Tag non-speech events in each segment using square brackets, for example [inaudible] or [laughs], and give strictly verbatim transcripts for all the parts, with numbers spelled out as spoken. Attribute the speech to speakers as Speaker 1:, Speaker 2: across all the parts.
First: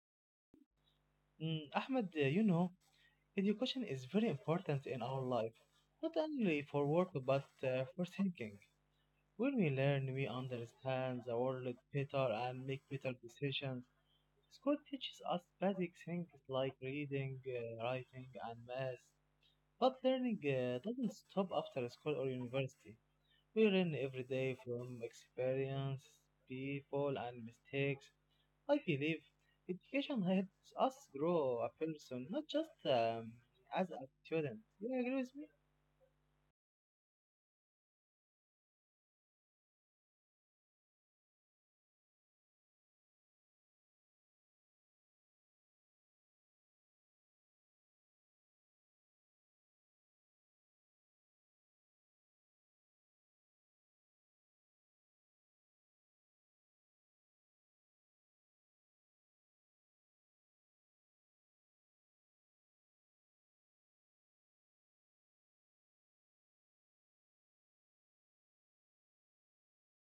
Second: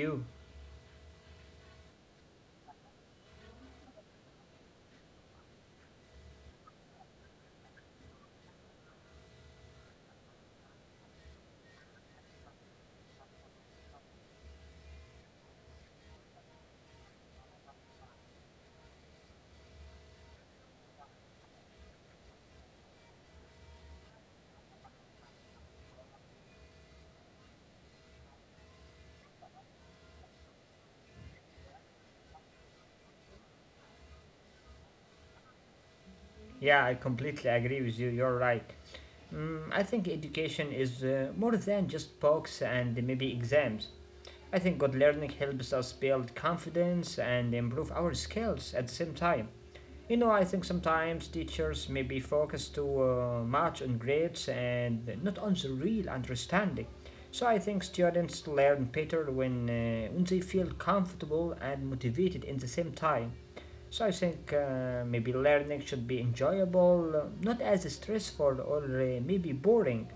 Speaker 1: you.
Speaker 2: Mm, Ahmad, uh, you know, education is very important in our life, not only for work but uh, for thinking. When we learn, we understand the world better and make better decisions. School teaches us basic things like reading, uh, writing, and math, but learning uh, doesn't stop after school or university. We learn every day from experience, people, and mistakes. I believe education helps us grow a person, not just um, as a student. Do you agree with me?
Speaker 1: Yeah, I completely agree with you. You're right. Mm, I think education is uh, more than just books and maybe exams. I think good learning helps us build confidence and improve our skills at the same time. You know, I think sometimes teachers may be focused too uh, much on grades and not on the real understanding. So I think students learn better when, uh, when they feel comfortable and motivated in the same time. So I think uh, maybe learning should be enjoyable, uh, not as stressful or uh, maybe boring.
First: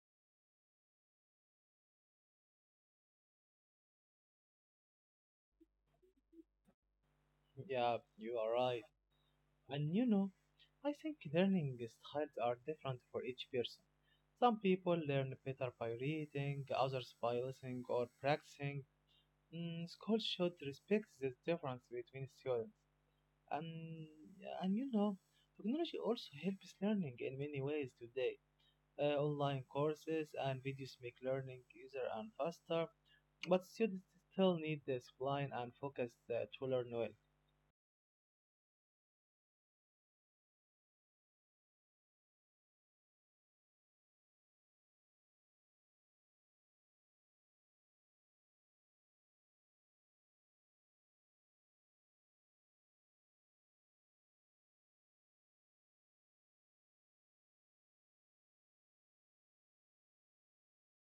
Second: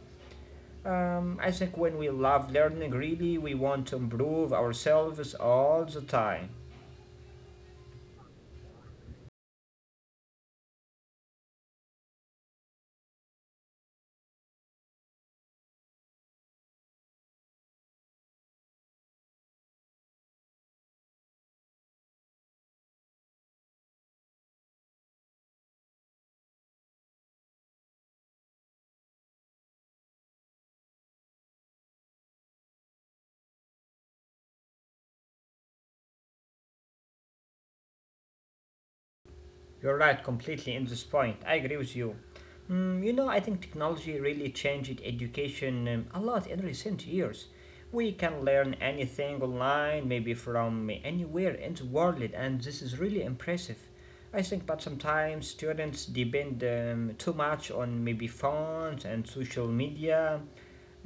Speaker 1: Um, I think when we love learning, really, we want to improve ourselves all the time.
Speaker 2: Yeah, you are right. And you know, I think learning styles are different for each person. Some people learn better by reading, others by listening or practicing. Mm, school should respect this difference between students. And, and you know, technology also helps learning in many ways today. Uh, online courses and videos make learning easier and faster, but students still need discipline and focus uh, to learn well.
Speaker 1: You're right, completely in this point. I agree with you. Mm, you know, I think technology really changed education um, a lot in recent years. We can learn anything online, maybe from anywhere in the world, and this is really impressive. I think, but sometimes students depend um, too much on maybe phones and social media.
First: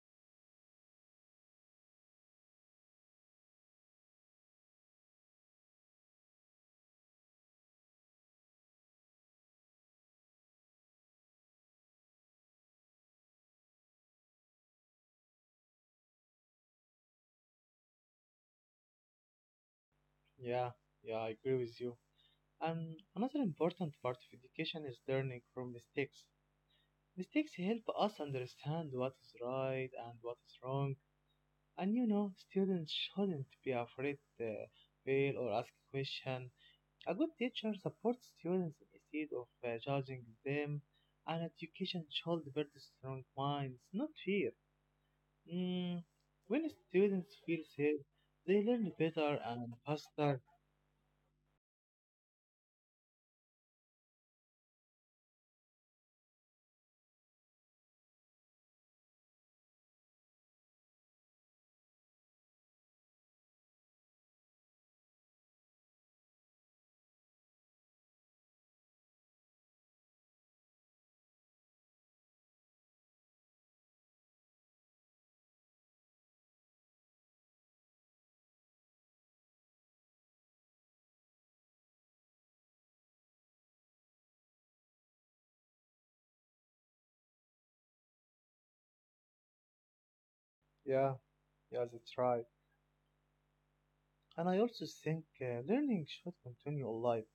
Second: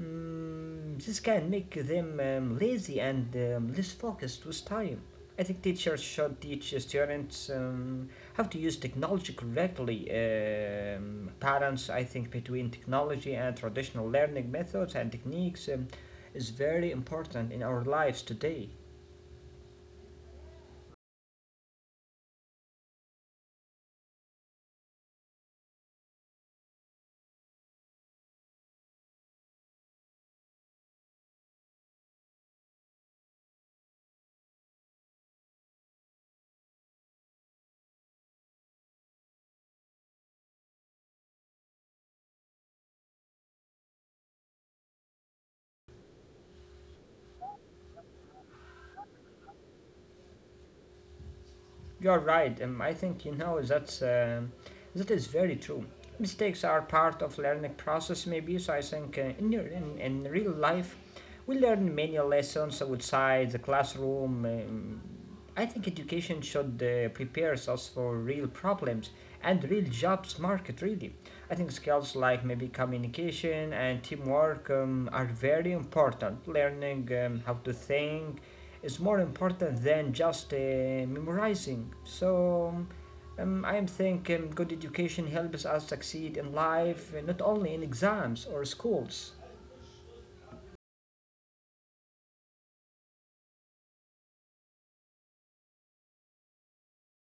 Speaker 1: Mm, this can make them um, lazy and um, less focused with time. I think teachers should teach students um, how to use technology correctly. Um, balance, I think, between technology and traditional learning methods and techniques um, is very important in our lives today.
Speaker 2: Yeah, yeah, I agree with you. And another important part of education is learning from mistakes. Mistakes help us understand what is right and what is wrong. And you know, students shouldn't be afraid to fail or ask questions. A good teacher supports students instead of uh, judging them. And education should build strong minds, not fear. Mm, when students feel safe, they learn better and faster.
Speaker 1: You're right. Um, I think you know that's um that is very true. Mistakes are part of learning process, maybe. So I think uh, in, your- in in real life, we learn many lessons outside the classroom. Um, I think education should uh, prepare us for real problems and real jobs market. Really, I think skills like maybe communication and teamwork um, are very important. Learning um, how to think is more important than just uh, memorizing. So um, I am thinking good education helps us succeed in life, uh, not only in exams or schools.
Speaker 2: Yeah, yeah, that's right. And I also think uh, learning should continue all life,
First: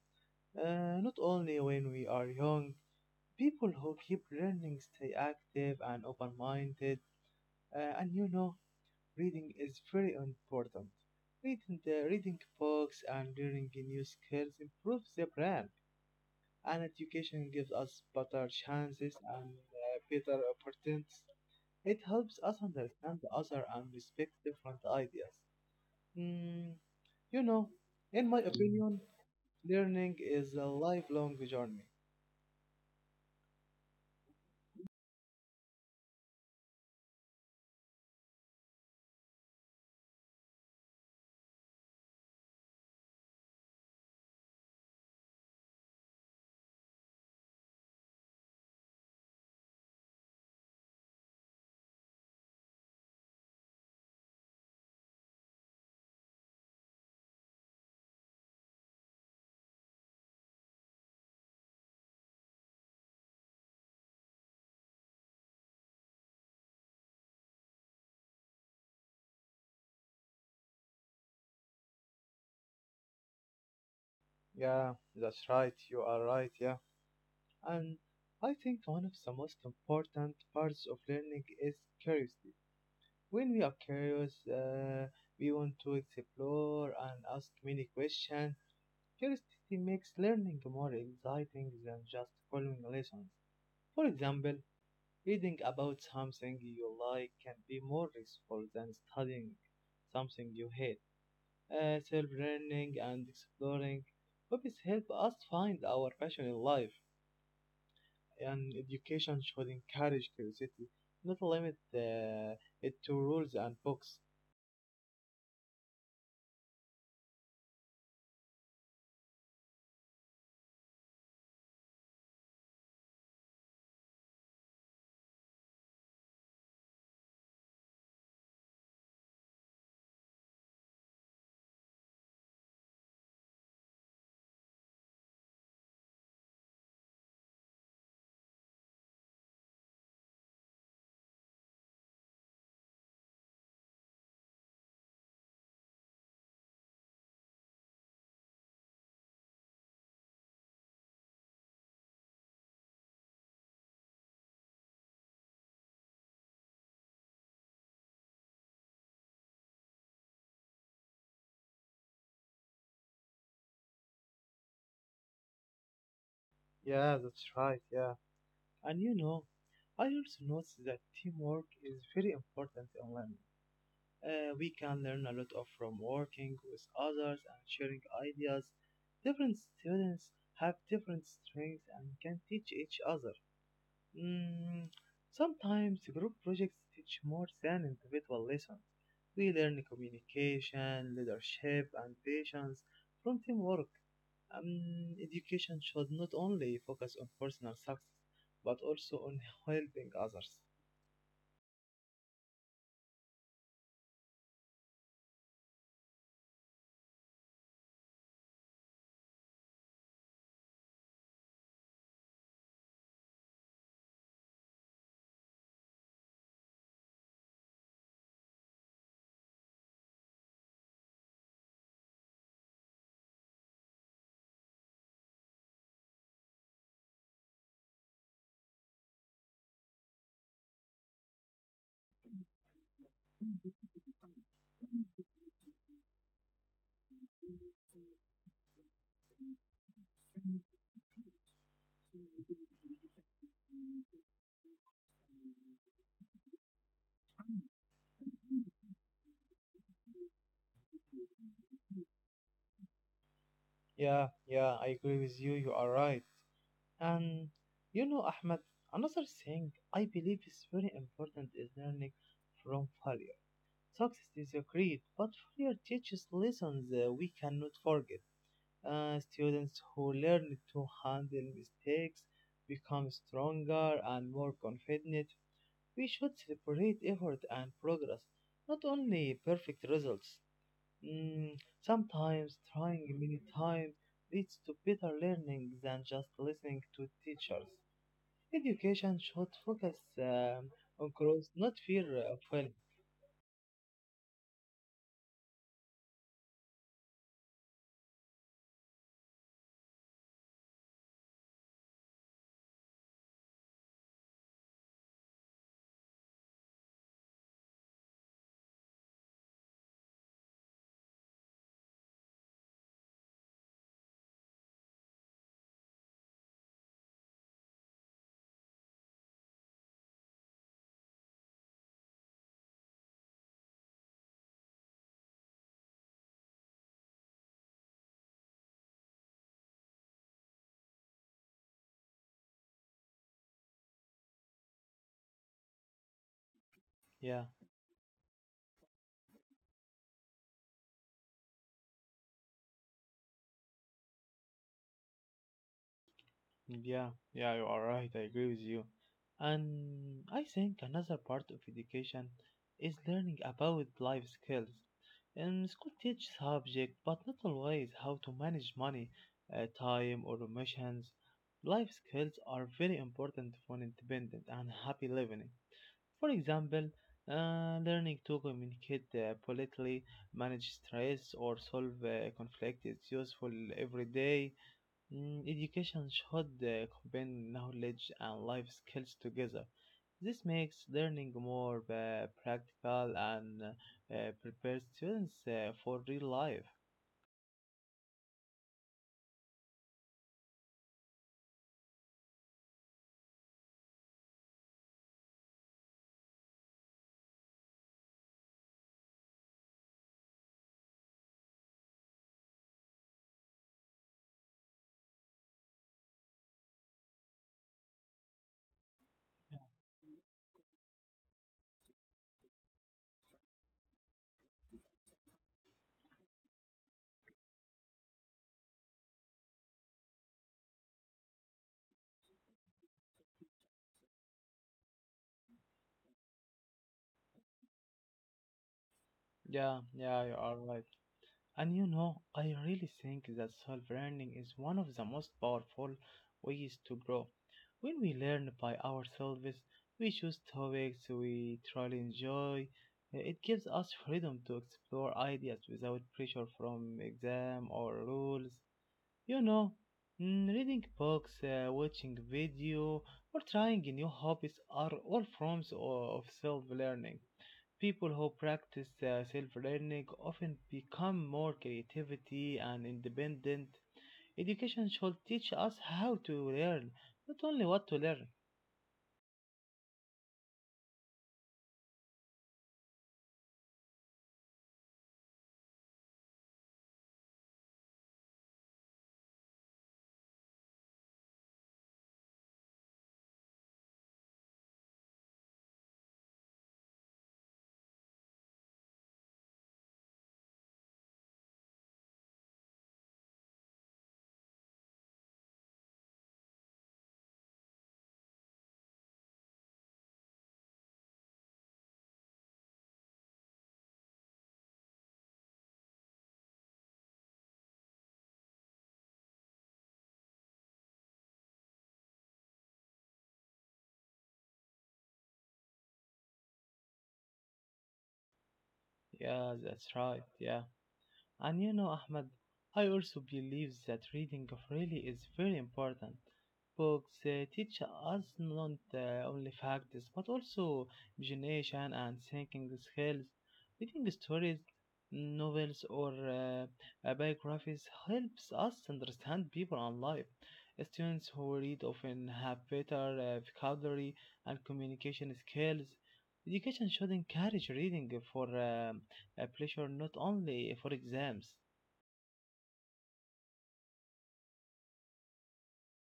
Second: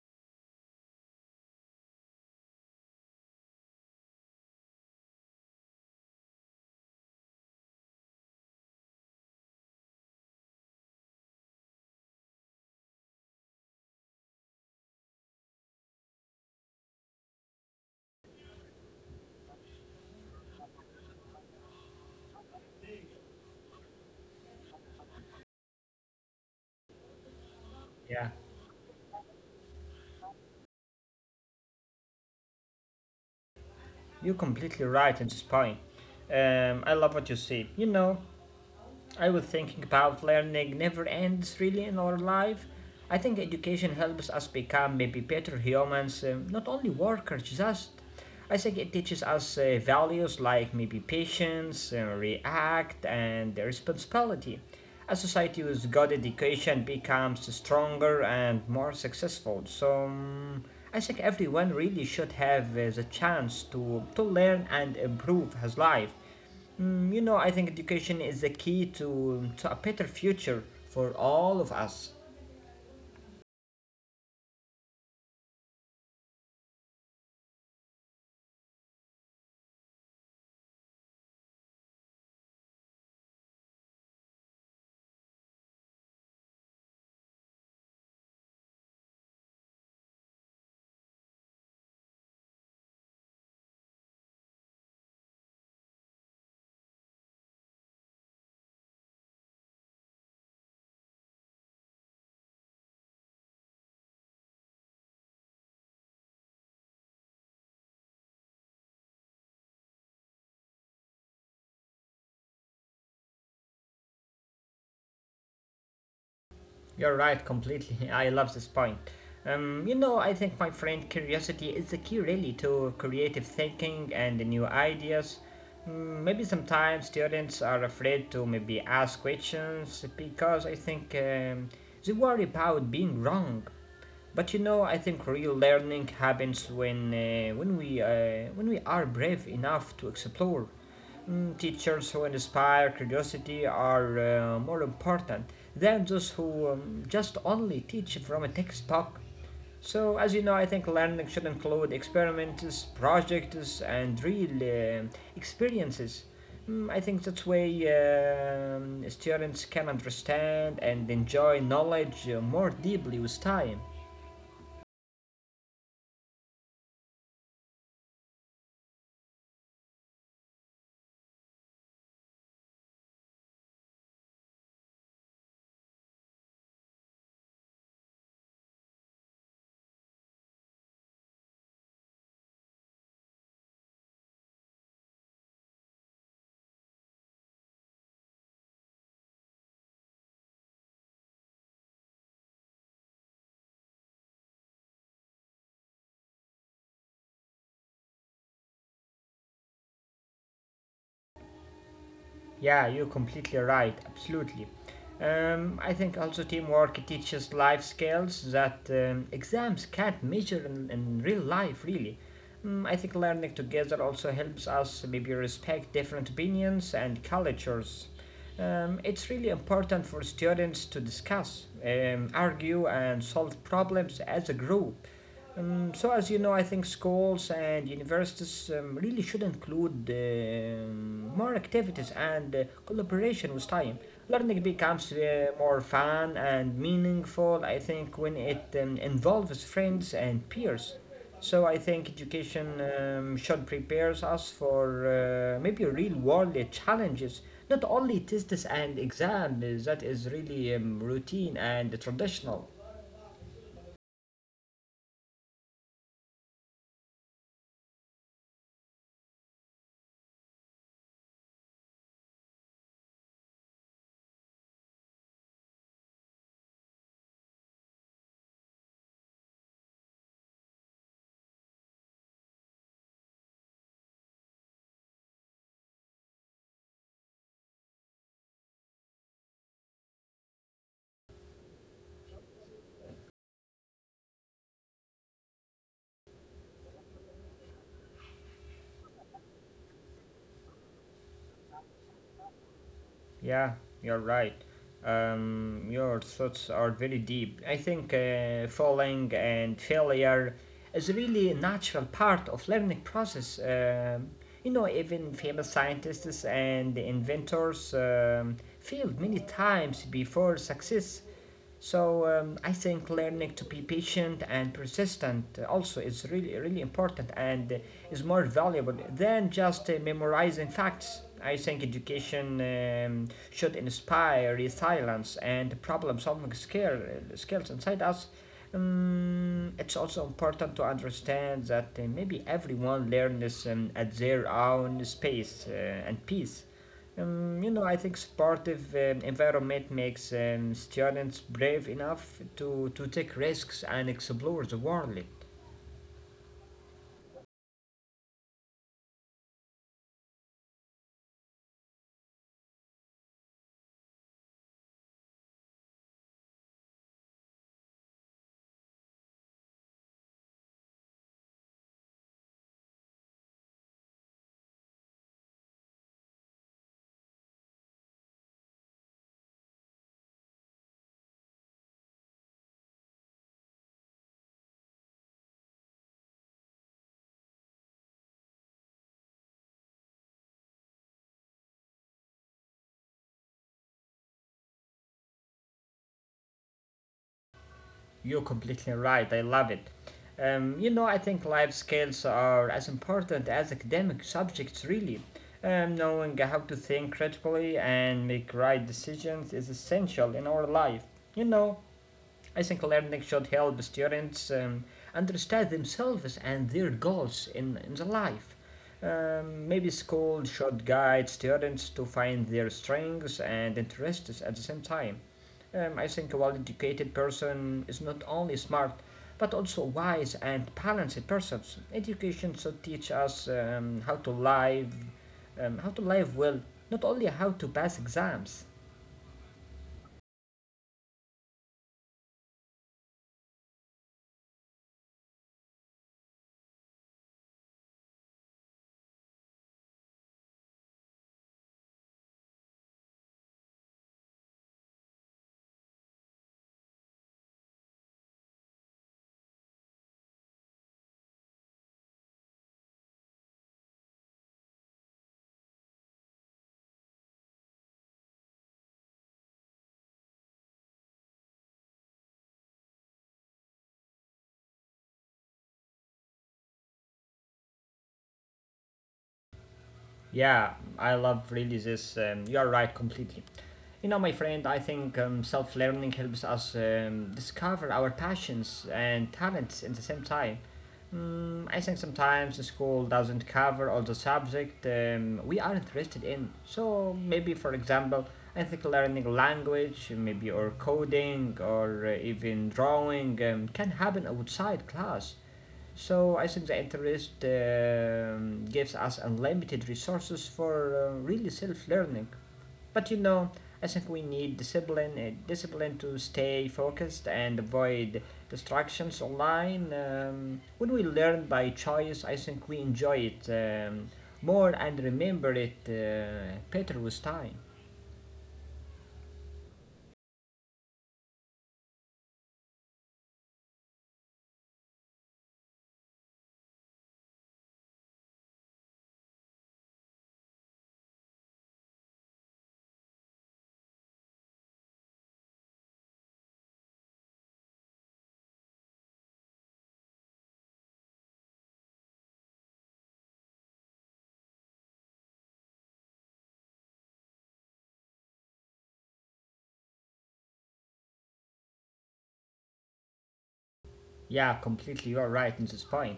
Speaker 2: uh, not only when we are young. People who keep learning stay active and open minded. Uh, and you know, reading is very important. Reading, the, reading books and learning new skills improves the brain, and education gives us better chances and uh, better opportunities. It helps us understand the other and respect different ideas. Mm, you know, in
Speaker 1: Yeah,
Speaker 2: my opinion, learning is a lifelong journey.
Speaker 1: you're completely right in this point. Um, I love what you said. You know, I was thinking about learning never ends really in our life. I think education helps us become maybe better humans, um, not only workers, just. I think it teaches us uh, values like maybe patience, uh, react, and responsibility. A society with good education becomes stronger and more successful. So um, I think everyone really should have uh, the chance to, to learn and improve his life. Mm, you know, I think education is the key to, to a better future for all of us.
Speaker 2: Yeah, that's right. You are right. Yeah, and I think one of the most important parts of learning is curiosity. When we are curious, uh, we want to explore and ask many questions. Curiosity makes learning more exciting than just following lessons. For example, reading about something you like can be more useful than studying something you hate. Uh, self-learning and exploring hobbies help us find our passion in life, and education should encourage curiosity, not limit uh, it to rules and books.
Speaker 1: You're right, completely. [laughs] I love this point. Um, you know, I think, my friend, curiosity is the key really to creative thinking and the new ideas. Mm, maybe sometimes students are afraid to maybe ask questions because I think um, they worry about being wrong. But you know, I think real learning happens when uh, when we uh, when we are brave enough to explore. Mm, teachers who inspire curiosity are uh, more important than those who um, just only teach from a textbook. So, as you know, I think learning should include experiments, projects, and real uh, experiences. Mm, I think that's way um, students can understand and enjoy knowledge uh, more deeply with time.
Speaker 2: Yeah, that's right. Yeah. And you know, I also noticed that teamwork is very important in learning. Uh, we can learn a lot of from working with others and sharing ideas. Different students have different strengths and can teach each other. Mm, sometimes group projects teach more than individual lessons. We learn communication, leadership, and patience from teamwork. Um, education should not only focus on personal success, but also on [laughs] helping others.
Speaker 1: Yeah, you're completely right, absolutely. Um, I think also teamwork teaches life skills that um, exams can't measure in, in real life, really. Mm, I think learning together also helps us maybe respect different opinions and cultures. Um, it's really important for students to discuss, um, argue, and solve problems as a group. Um, so, as you know, I think schools and universities um, really should include um more activities and uh, collaboration with time. Learning becomes uh, more fun and meaningful, I think, when it um, involves friends and peers. So, I think education um, should prepare us for uh, maybe real world challenges, not only tests and exams, that is really um, routine and traditional.
Speaker 2: Yeah, yeah, I agree with you. You are right. And you know, Ahmed, another thing I believe is very important is learning from failure. Success is agreed, but failure teaches lessons uh, we cannot forget. Uh, students who learn to handle mistakes become stronger and more confident. We should celebrate effort and progress, not only perfect results. Mm, sometimes trying many times leads to better learning than just listening to teachers. Education should focus um, on growth, not fear of failing.
Speaker 1: Yeah, you're right. Um, your thoughts are very deep. I think uh, falling and failure is really a natural part of learning process. Um, you know, even famous scientists and inventors um, failed many times before success. So um, I think learning to be patient and persistent also is really really important and is more valuable than just uh, memorizing facts. I think education um, should inspire resilience and problem-solving skill, skills inside us. Um, it's also important to understand that uh, maybe everyone learns um, at their own space uh, and pace.
Speaker 2: Yeah.
Speaker 1: Um, you know, I think supportive um, environment makes um, students brave enough to, to take risks and explore the world.
Speaker 2: Yeah, yeah, you are right. I agree with you. And I think another part of education is learning about life skills. And school teaches subject, but not always how to manage money, uh, time, or emotions. Life skills are very important for independent and happy living. For example, uh, learning to communicate uh, politely, manage stress, or solve uh, conflict is useful every day. Mm, Education should uh, combine knowledge and life skills together. This makes learning more uh, practical and uh, prepares students uh, for real life.
Speaker 1: You're completely right. I love it. Um, you know, I think life skills are as important as academic subjects, really. Um, knowing how to think critically and make right decisions is essential in our life. You know, I think learning should help students um, understand themselves and their goals in, in the life. Um, maybe school should guide students to find their strengths and interests at the same time. Um, I think a well educated person is not only smart but also wise and balanced person. Education should teach us um, how to live, um, how to live well, Not only how to pass exams.
Speaker 2: Yeah, yeah, you are right. And you know, I really think that self learning is one of the most powerful ways to grow. When we learn by ourselves, we choose topics we truly enjoy. It gives us freedom to explore ideas without pressure from exam or rules. You know, mm, reading books, uh, watching video, or trying new hobbies are all forms o- of self-learning. People who practice uh, self-learning often become more creativity and independent. Education should teach us how to learn, not only what to learn.
Speaker 1: Yeah, I love releases. Um, you are right completely. You know, my friend, I think um, self learning helps us um, discover our passions and talents at the same time. Mm, I think sometimes the school doesn't cover all the subject um, we are interested in. So maybe, for example, I think learning language, maybe or coding or uh, even drawing um, can happen outside class. So I think the interest um, gives us unlimited resources for uh, really self-learning. But you know, I think we need discipline, uh, discipline to stay focused and avoid distractions online. Um, when we learn by choice, I think we enjoy it um, more and remember it uh, better with time.
Speaker 2: Yeah, that's right. Yeah. And you know, Ahmed, I also believe that reading really is very important. Books uh, teach us not uh, only facts but also imagination and thinking skills. Reading stories, novels, or uh, uh, biographies helps us understand people and life. Students who read often have better uh, vocabulary and communication skills. Education should encourage reading for um, a pressure not only for exams.
Speaker 1: Yeah, completely. You're right in this point.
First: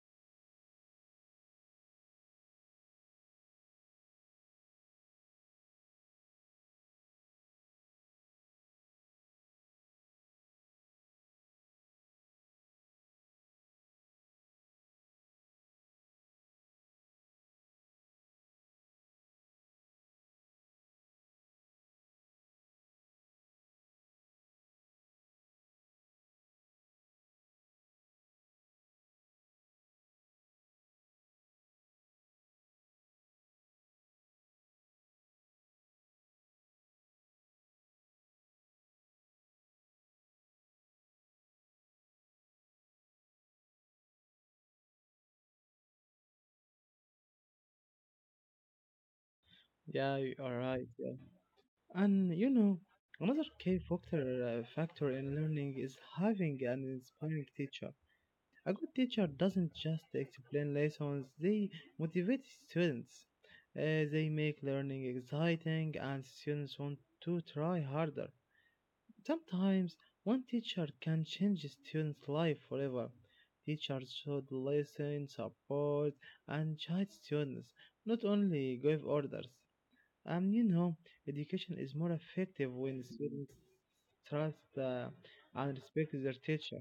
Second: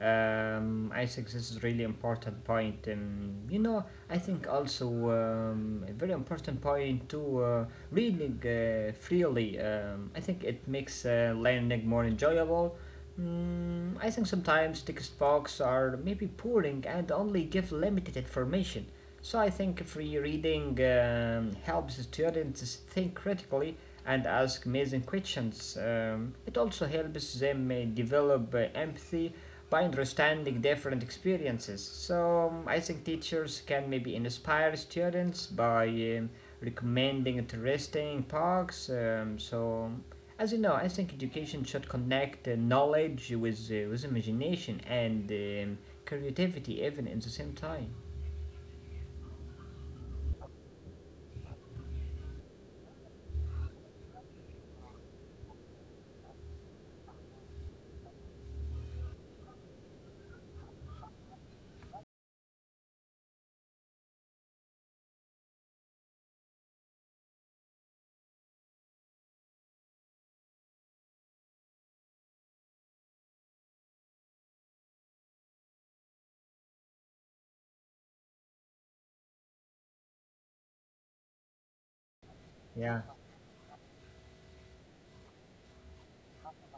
Speaker 1: Um, I think this is really important point. Um, you know, I think also um, a very important point to uh, reading uh, freely. Um, I think it makes uh, learning more enjoyable. Mm, I think sometimes text books are maybe boring and only give limited information. So I think free reading um, helps students think critically and ask amazing questions. Um, it also helps them uh, develop uh, empathy by understanding different experiences. So um, I think teachers can maybe inspire students by um, recommending interesting talks. Um, so as you know, I think education should connect uh, knowledge with uh, with imagination and um, creativity even in the same time.
Speaker 2: Yeah, you are right. Yeah. And you know, another key factor, uh, factor in learning is having an inspiring teacher. A good teacher doesn't just explain lessons, they motivate students. Uh, they make learning exciting and students want to try harder. Sometimes one teacher can change a student's life forever. Teachers should listen, support, and guide students, not only give orders. And you know, education is more effective when
Speaker 1: Yeah.
Speaker 2: students trust uh, and respect their teacher.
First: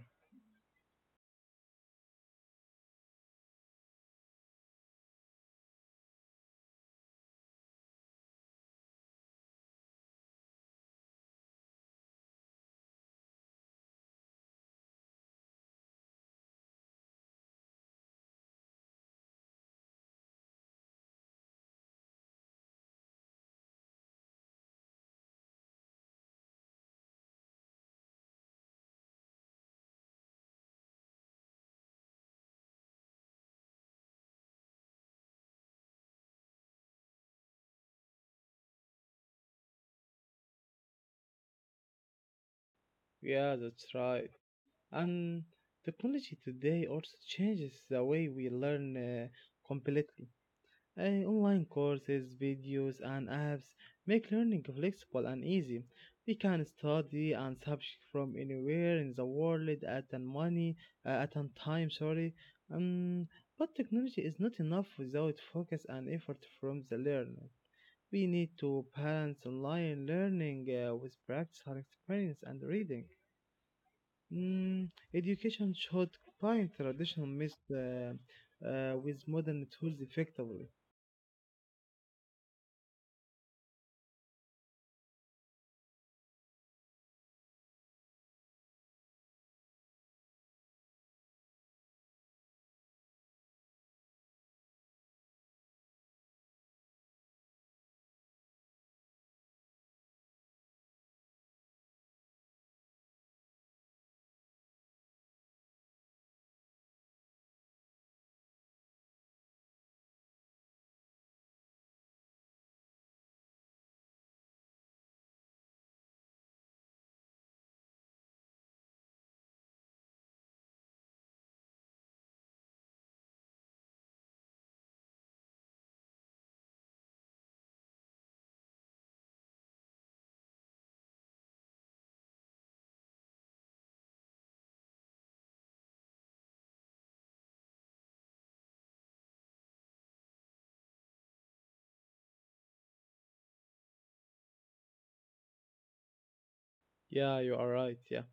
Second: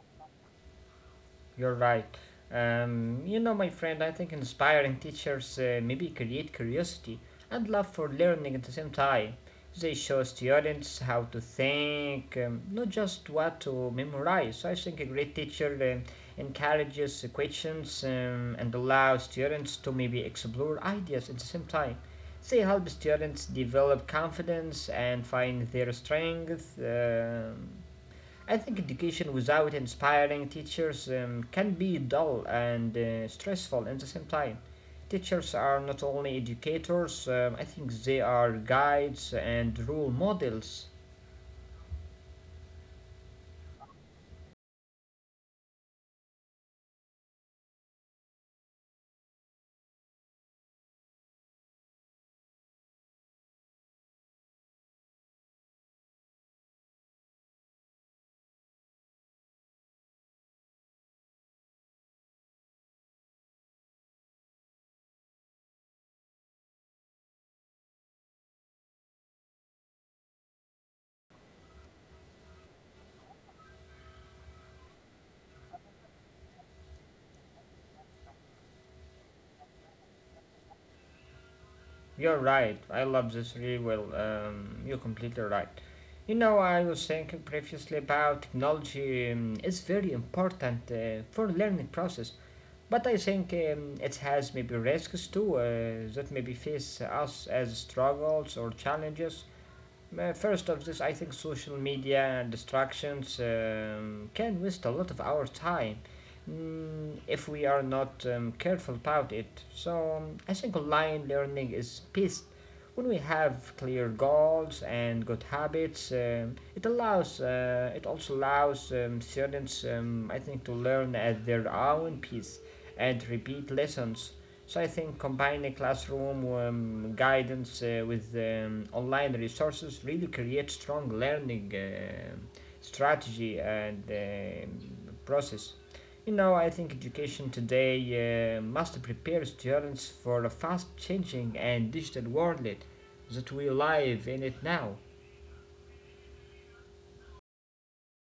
Speaker 1: You're right. Um, you know, my friend, I think inspiring teachers uh, maybe create curiosity and love for learning at the same time. They show students how to think, um, not just what to memorize. I think a great teacher uh, encourages questions um, and allows students to maybe explore ideas at the same time. They help students develop confidence and find their strength. um I think education without inspiring teachers um, can be dull and uh, stressful at the same time. Teachers are not only educators, um, I think they are guides and role models.
Speaker 2: Yeah, that's right. And technology today also changes the way we learn uh, completely. Uh, online courses, videos, and apps make learning flexible and easy. We can study and subject from anywhere in the world at an money uh, at an time. Sorry, um, but technology is not enough without focus and effort from the learner. We need to balance online learning uh, with practical experience and reading. Mm, education should combine traditional methods uh, uh, with modern tools effectively.
Speaker 1: You're right, I love this really well. Um, you're completely right. You know, I was thinking previously about technology um, is very important uh, for learning process, but I think um, it has maybe risks too uh, that maybe face us as struggles or challenges. Uh, First of this, I think social media and distractions um, can waste a lot of our time mm, if we are not um, careful about it. So um, I think online learning is best when we have clear goals and good habits. Um, it allows, uh, it also allows um, students, um, I think, to learn at their own pace and repeat lessons. So I think combining classroom um, guidance uh, with um, online resources really creates strong learning uh, strategy and um process. You know, I think education today uh, must prepare students for a fast changing and digital world that we live in it now.
Speaker 2: Yeah, you are right. Yeah.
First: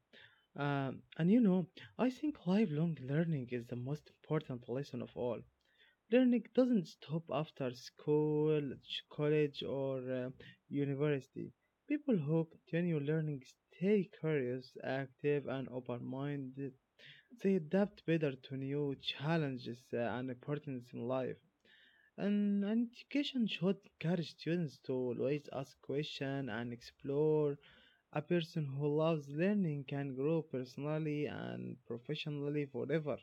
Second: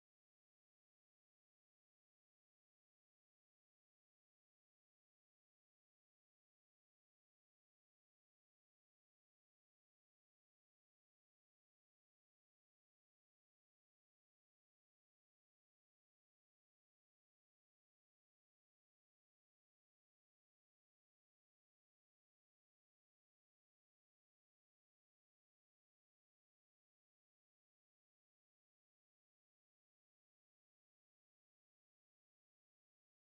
Speaker 2: Um, and you know, I think lifelong learning is the most important lesson of all. Learning doesn't stop after school, ch- college, or uh, university. People who continue learning stay curious, active, and open minded. They adapt better to new challenges uh, and importance in life. And and education should encourage students to always ask questions and explore. A person who loves learning can grow personally and professionally forever.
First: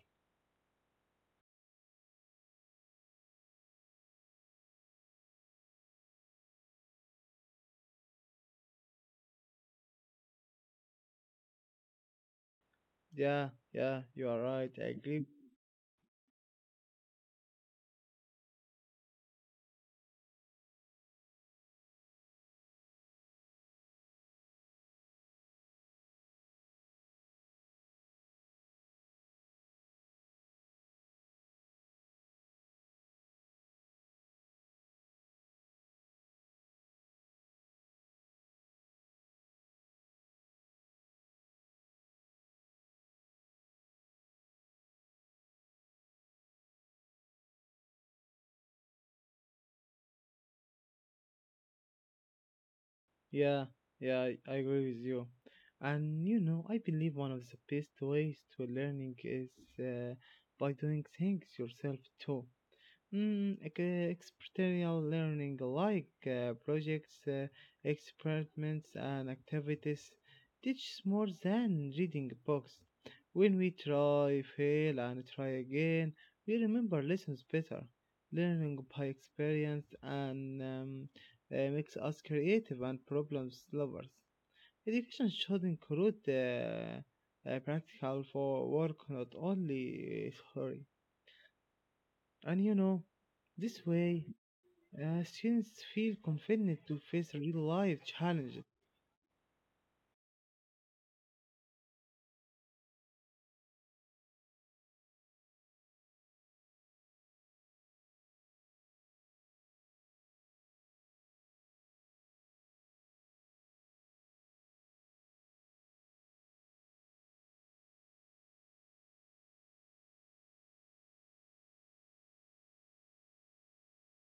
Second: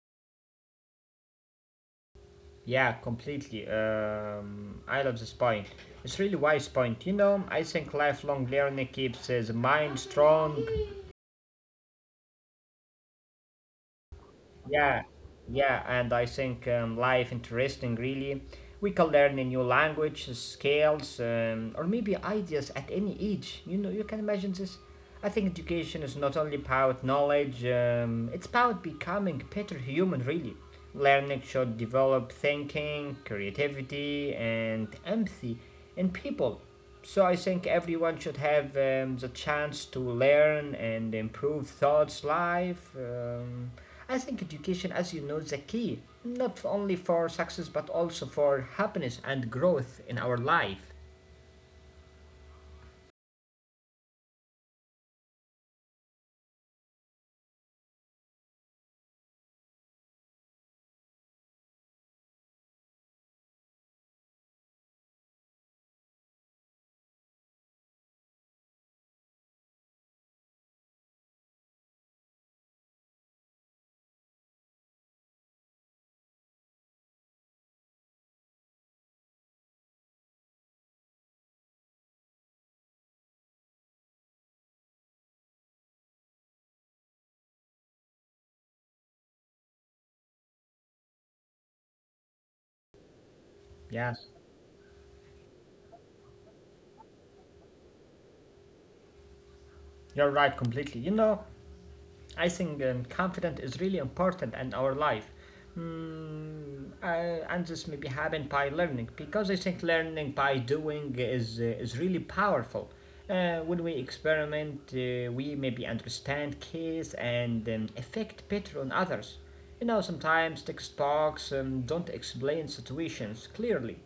Speaker 1: Yeah, completely. Um, I love this point. It's really wise point. You know, I think lifelong learning keeps uh, the mind strong.
Speaker 2: Yeah, yeah, you are right. I
Speaker 1: Yeah,
Speaker 2: agree.
Speaker 1: yeah, and I think um, life interesting really. We can learn a new language, scales, um, or maybe ideas at any age. You know, you can imagine this. I think education is not only about knowledge, um, it's about becoming better human really. Learning should develop thinking, creativity, and empathy in people. So I think everyone should have um, the chance to learn and improve thoughts life. Um, I think education, as you know, is the key, not only for success but also for happiness and growth in our life.
Speaker 2: Yeah, yeah, I agree with you. And you know, I believe one of the best ways to learning is uh, by doing things yourself too. Mm, ex- experiential learning like uh, projects, uh, experiments, and activities teaches more than reading books. When we try, fail, and try again, we remember lessons better. Learning by experience and um, uh, makes us creative and problem solvers. Education should include uh, uh, practical for work, not only uh, theory. And you know, this way.
Speaker 1: Yes,
Speaker 2: Uh, students feel confident to face real life challenges.
Speaker 1: you're right completely. You know, I think um, confidence is really important in our life. Mm, uh, and this maybe happen by learning because I think learning by doing is uh, is really powerful. Uh, when we experiment, uh, we maybe understand case and um, effect better on others. You know, sometimes text talks um, don't explain situations clearly,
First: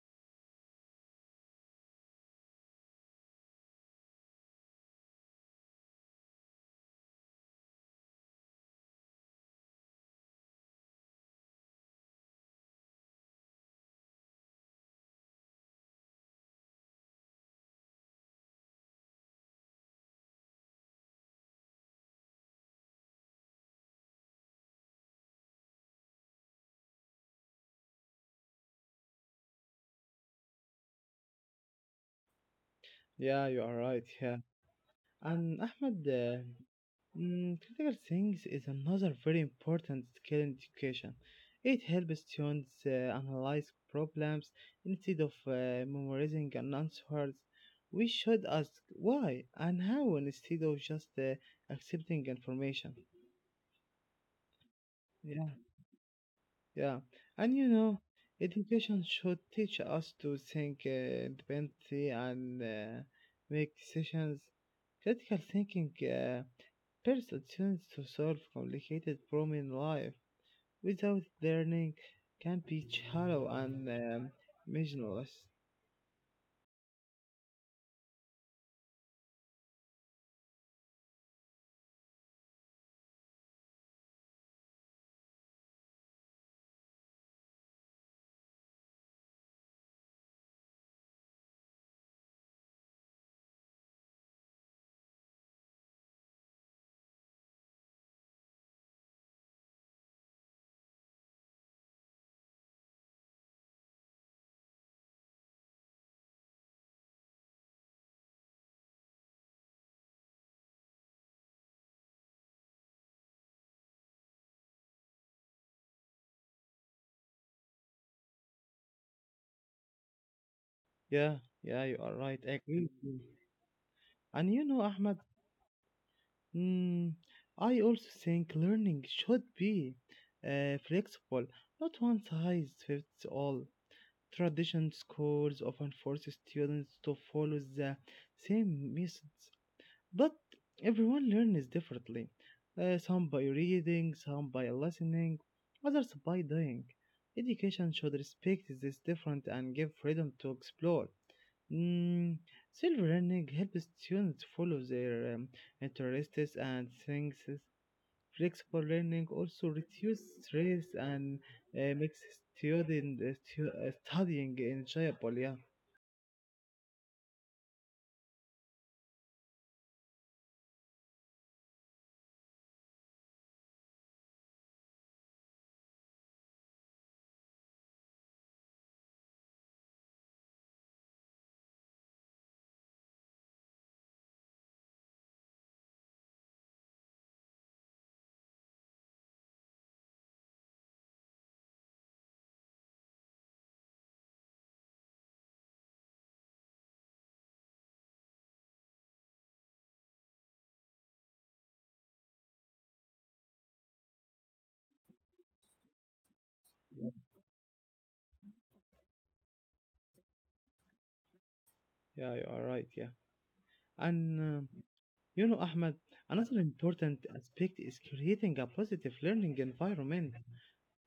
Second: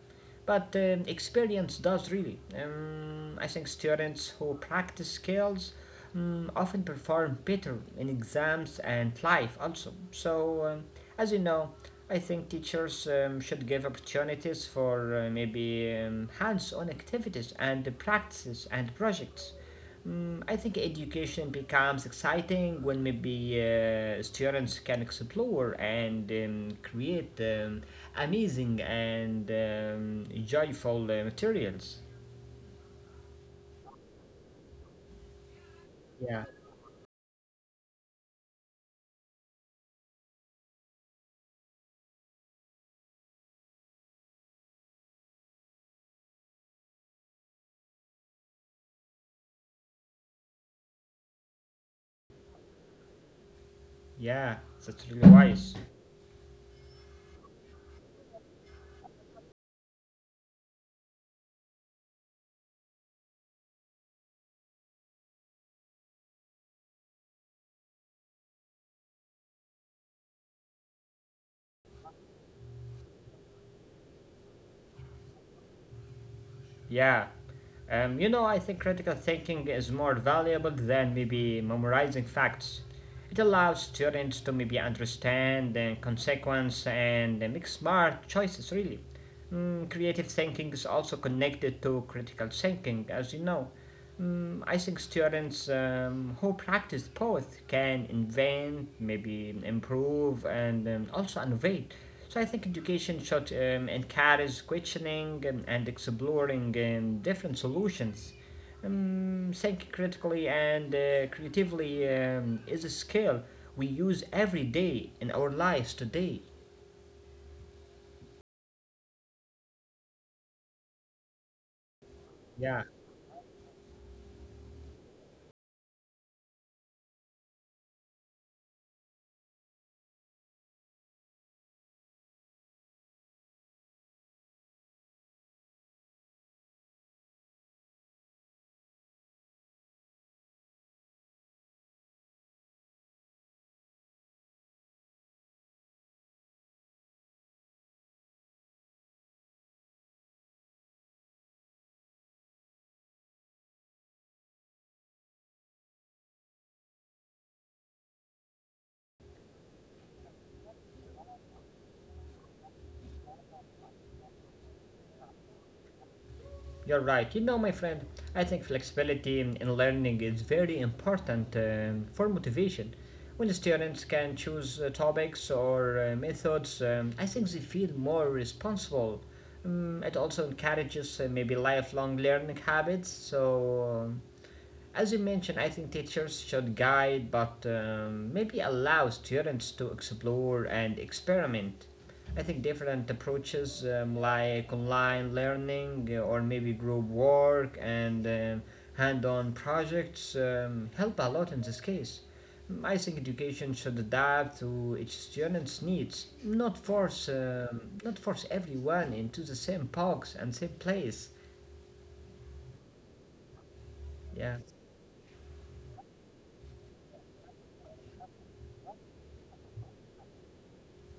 Speaker 1: but um, experience does really. Um, I think students who practice skills mm, often perform better in exams and life also. So, um, as you know, I think teachers um, should give opportunities for uh, maybe um, hands on activities and the practices and projects. Mm, I think education becomes exciting when maybe uh, students can explore and um, create um, amazing and um, joyful uh, materials.
Speaker 2: Yeah, you are right. Yeah. And Ahmed, uh,
Speaker 1: Yeah,
Speaker 2: mm, critical things is another very important skill in education. It helps students uh, analyze problems instead of uh, memorizing and answers. We should ask why and how instead of just uh, accepting information.
Speaker 1: yeah, that's really
Speaker 2: Yeah.
Speaker 1: wise.
Speaker 2: Yeah, and you know, education should teach us to think uh, independently and uh, make decisions. Critical thinking uh, prepares students to solve complicated problems in life. Without learning, can be shallow and um, meaningless.
Speaker 1: Yeah. Um, you know, I think critical thinking is more valuable than maybe memorizing facts. It allows students to maybe understand the consequence and make smart choices, really. Mm, creative thinking is also connected to critical thinking, as you know. Mm, I think students um, who practice both can invent, maybe improve, and um, also innovate. So I think education should um, encourage questioning and, and exploring um, different solutions. Um, think critically and uh, creatively um, is a skill we use every day in our lives today.
Speaker 2: Yeah, yeah, you are right. I
Speaker 1: Yeah.
Speaker 2: agree with you. And you know, Ahmed, mm, I also think learning should be uh, flexible, not one size fits all. Tradition schools often force students to follow the same methods, but everyone learns differently. Uh, some by reading, some by listening, others by doing. Education should respect this difference and give freedom to explore. Mm, self learning helps students follow their um, interests and things. Flexible learning also reduces stress and uh, makes student uh, stu- uh, studying enjoyable. Yeah,
Speaker 1: You're right. You know, my friend, I think flexibility in, in learning is very important um, for motivation. When the students can choose uh, topics or uh, methods, um, I think they feel more responsible. Um, it also encourages uh, maybe lifelong learning habits. So um, as you mentioned, I think teachers should guide but um, maybe allow students to explore and experiment. I think different approaches um, like online learning uh, or maybe group work and um, hand on projects um, help a lot in this case. Mm, I think education should adapt to each student's needs, not force, um, not force everyone into the same box and same place.
Speaker 2: yeah, you are right. Yeah, and
Speaker 1: Yeah,
Speaker 2: um you know, Ahmed, another important aspect is creating a positive learning environment.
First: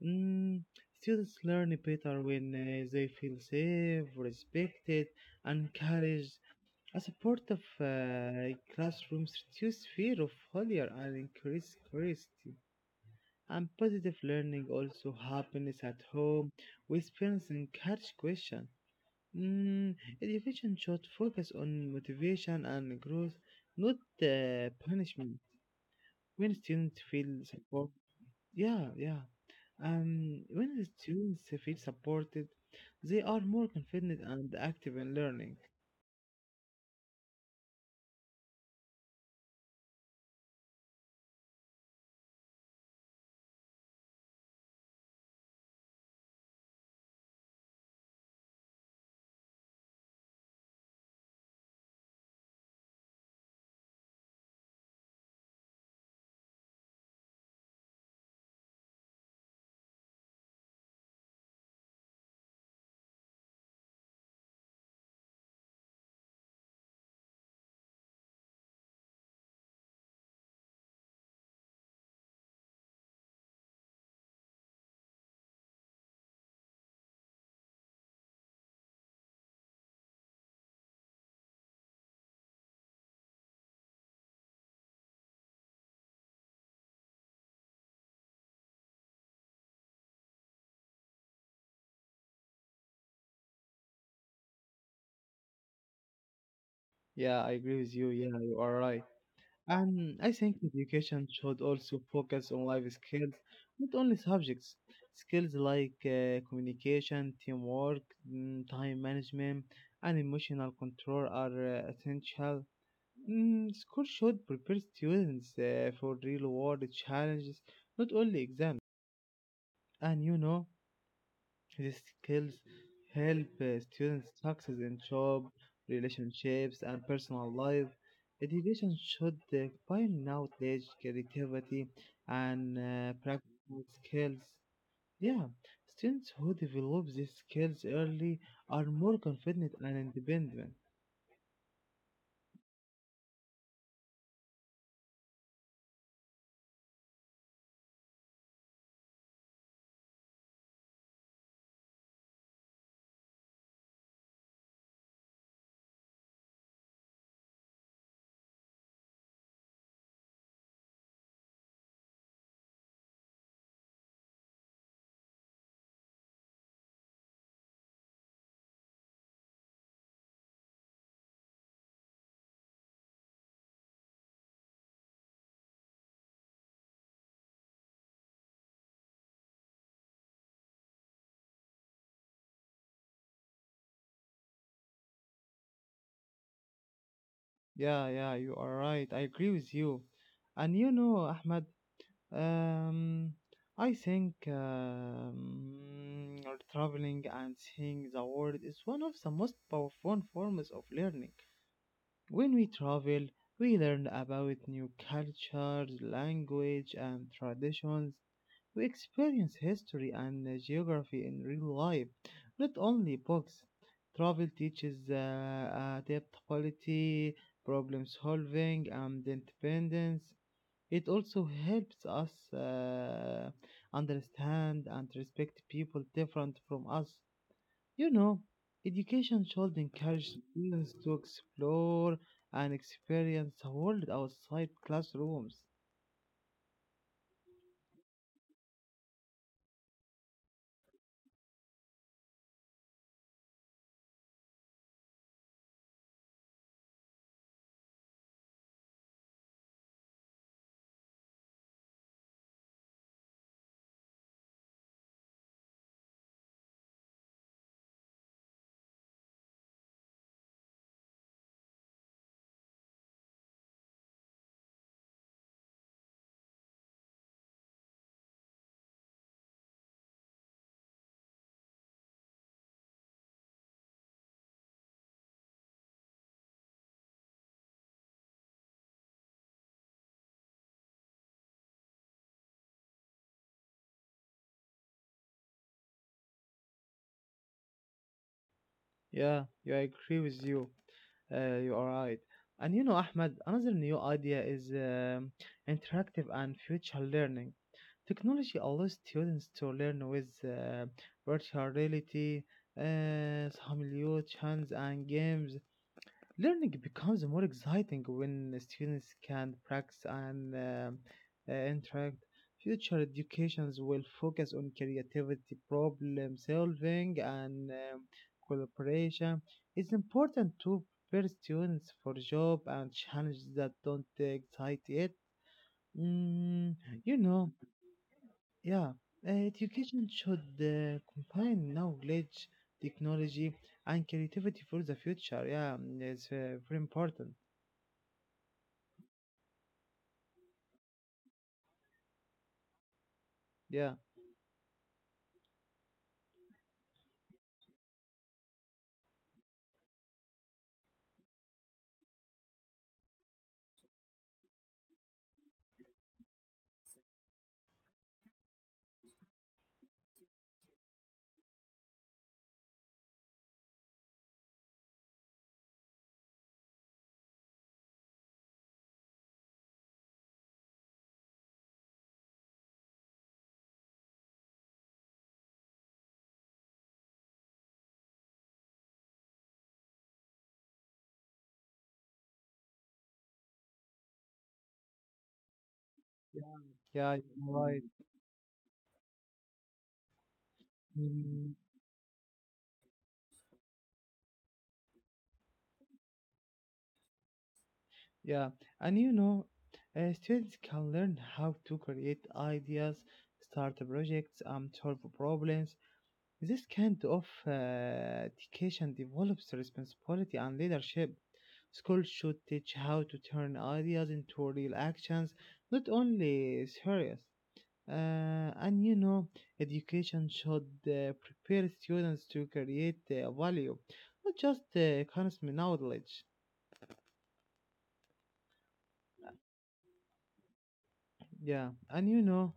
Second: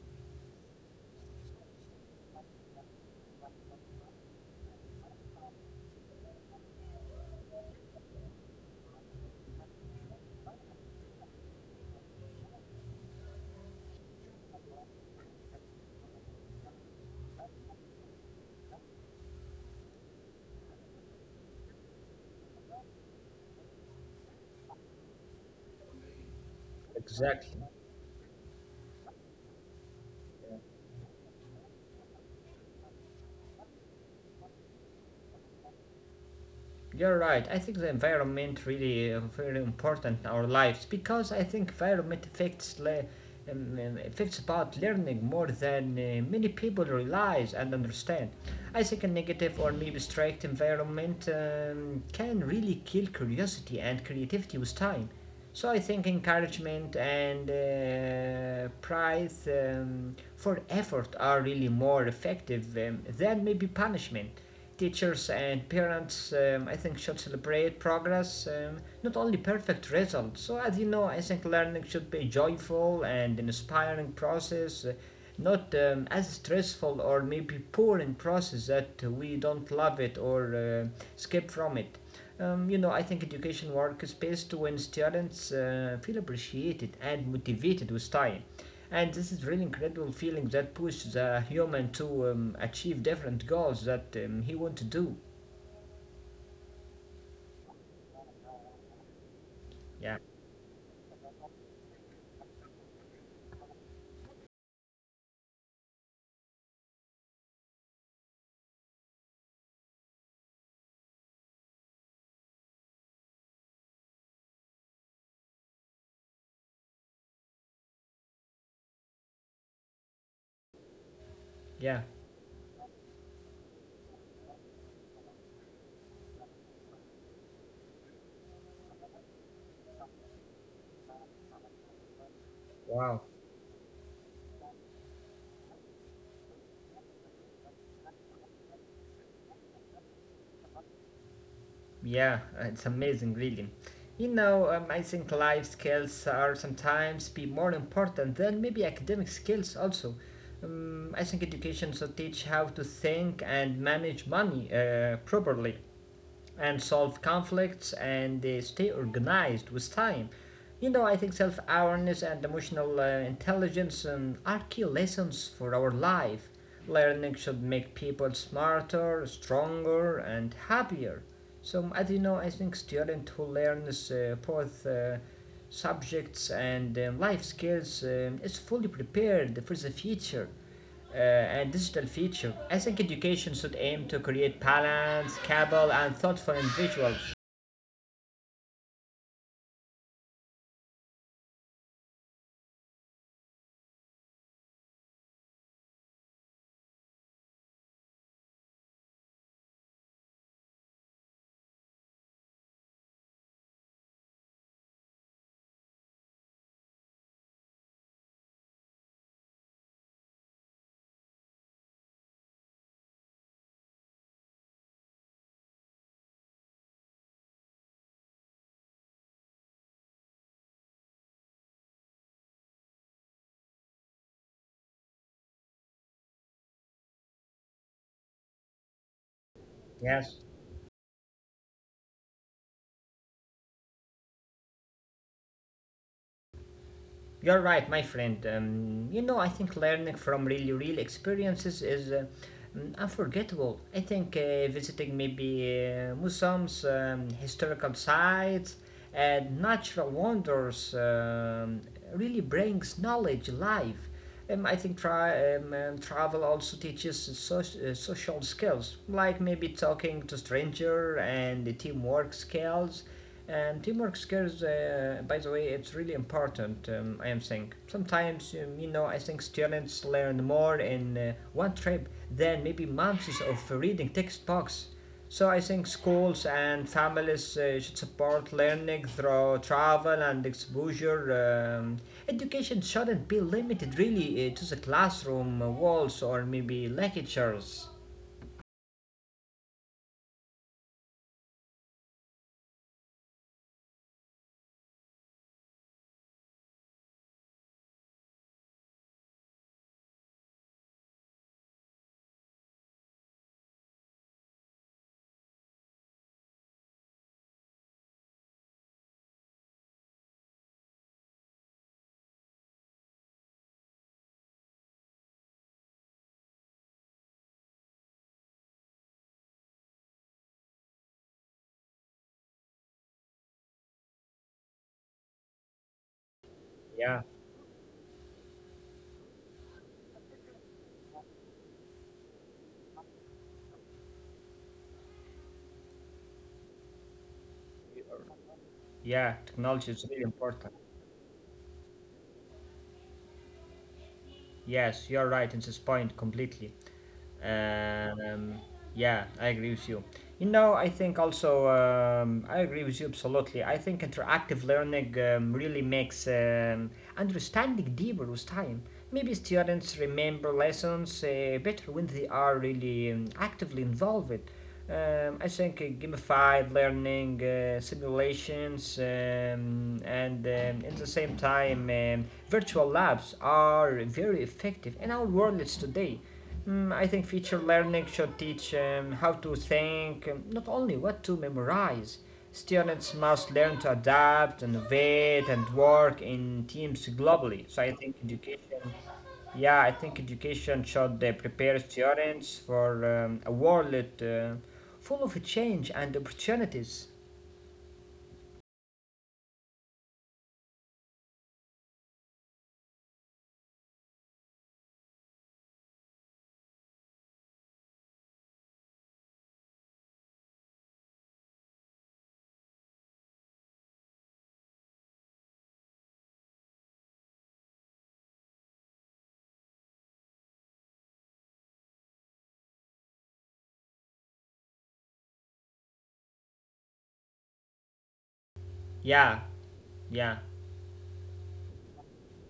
Speaker 2: Mm, students learn better when uh, they feel safe, respected, and encouraged. A supportive uh, classroom reduces fear of failure and increases curiosity. And positive learning also happiness at home with parents encourage question. mm, education should focus on motivation and growth, not uh, punishment when students feel
Speaker 1: exactly.
Speaker 2: support. Yeah, yeah, um when the students feel supported, they are more confident and active in learning.
Speaker 1: You're right. I think the environment really uh, very important in our lives because I think environment affects le- um, um, affects about learning more than uh, many people realize and understand. I think a negative or maybe strict environment um, can really kill curiosity and creativity with time. So I think encouragement and uh, pride um, for effort are really more effective um, than maybe punishment. Teachers and parents, um, I think, should celebrate progress, um, not only perfect results. So, as you know, I think learning should be a joyful and an inspiring process, uh, not um, as stressful or maybe boring process that we don't love it or uh, skip from it. Um, you know, I think education work is best when students uh, feel appreciated and motivated with time, and this is really incredible feeling that pushes a human to um, achieve different goals that um, he want to do.
Speaker 2: Yeah, I agree with you. Yeah, you are right. And
Speaker 1: Yeah,
Speaker 2: I think education should also focus on life skills, not only subjects. Skills like uh, communication, teamwork, mm, time management, and emotional control are uh, essential. Mm, school should prepare students uh, for real world challenges, not only exams. And you know,
Speaker 1: yeah.
Speaker 2: these skills help uh, students success in job, relationships, and personal life. Education should uh, find knowledge, creativity, and uh,
Speaker 1: Wow.
Speaker 2: practical skills. Yeah, students who develop these skills early are more confident and independent.
Speaker 1: Yeah, it's amazing really. You know, um, I think life skills are sometimes be more important than maybe academic skills also. um, I think education should teach how to think and manage money uh, properly and solve conflicts and they stay organized with time. You know, I think self awareness and emotional uh, intelligence um, are key lessons for our life. Learning should make people smarter, stronger, and happier. So, as you know, I think students who learn uh, both uh, subjects and um, life skills um, is fully prepared for the future uh, and digital feature. I think education should aim to create balanced, capable, and thoughtful individuals.
Speaker 2: Yeah, yeah, you are right. I agree with you. And you know, Ahmed. Um, I think um, mm, traveling and seeing the world is one of the most powerful forms of learning. When we travel, we learn about new cultures, language, and traditions. We experience history and uh, geography in real life, not only books. Travel teaches uh, adaptability, problem solving, and independence. It also helps us uh, understand and respect people different from us. You know, education should encourage
Speaker 1: Yes.
Speaker 2: students to explore and experience the world outside classrooms.
Speaker 1: You're right, my friend. Um, you know, I think learning from really real experiences is uh, mm, unforgettable. I think uh, visiting maybe uh, museums, um, historical sites, and natural wonders um, really brings knowledge alive. Um, I think tra- um, um, travel also teaches soc- uh, social skills, like maybe talking to stranger and the teamwork skills and teamwork skills, uh, by the way, it's really important. Um, I am saying sometimes, um, you know, I think students learn more in uh, one trip than maybe months of reading textbooks. So I think schools and families uh, should support learning through travel and exposure. Um, education shouldn't be limited really uh, to the classroom walls or maybe lectures.
Speaker 2: Yeah, yeah, I agree with you. Uh, you are right. And you know, Ahmed, another new idea is um, interactive and future learning. Technology allows students to learn with uh, virtual reality, uh, simulation, and games. Learning becomes more exciting when students can practice and um, uh, interact. Future educations will focus on creativity, problem solving, and um, collaboration. It's important to prepare students for job and challenges that don't excite yet. Mm, you
Speaker 1: Yeah,
Speaker 2: know, yeah, uh, education should uh, combine knowledge, technology, and creativity for the future. Yeah, mm, it's uh, very important.
Speaker 1: yeah, technology is really important.
Speaker 2: Yeah.
Speaker 1: Yes, you're right in this point completely. Um, yeah, I agree with you. You know, I think also um, I agree with you absolutely. I think interactive learning um, really makes um, understanding deeper with time. Maybe students remember lessons uh, better when they are really um, actively involved. Um, I think uh, gamified learning, uh, simulations, um, and um, at the same time, um, virtual labs are very effective in our world today. Mm, I think feature learning should teach um, how to think, um, not only what to memorize. Students must learn to adapt, innovate, and
Speaker 2: Yeah.
Speaker 1: work in
Speaker 2: Yeah,
Speaker 1: teams
Speaker 2: you're right.
Speaker 1: globally. So I think education, yeah, I think education should
Speaker 2: Mm,
Speaker 1: uh, prepare students for um, a world uh, full of change and opportunities.
Speaker 2: yeah, and you know, uh, students can learn how to create ideas, start projects, um, solve problems. This kind of uh, education develops responsibility and leadership. Schools should teach how to turn ideas into real actions, not only theories. Uh, and you know, education should uh, prepare students to create uh, value, not just uh, consume knowledge.
Speaker 1: Yeah, yeah.
Speaker 2: Yeah, and you know,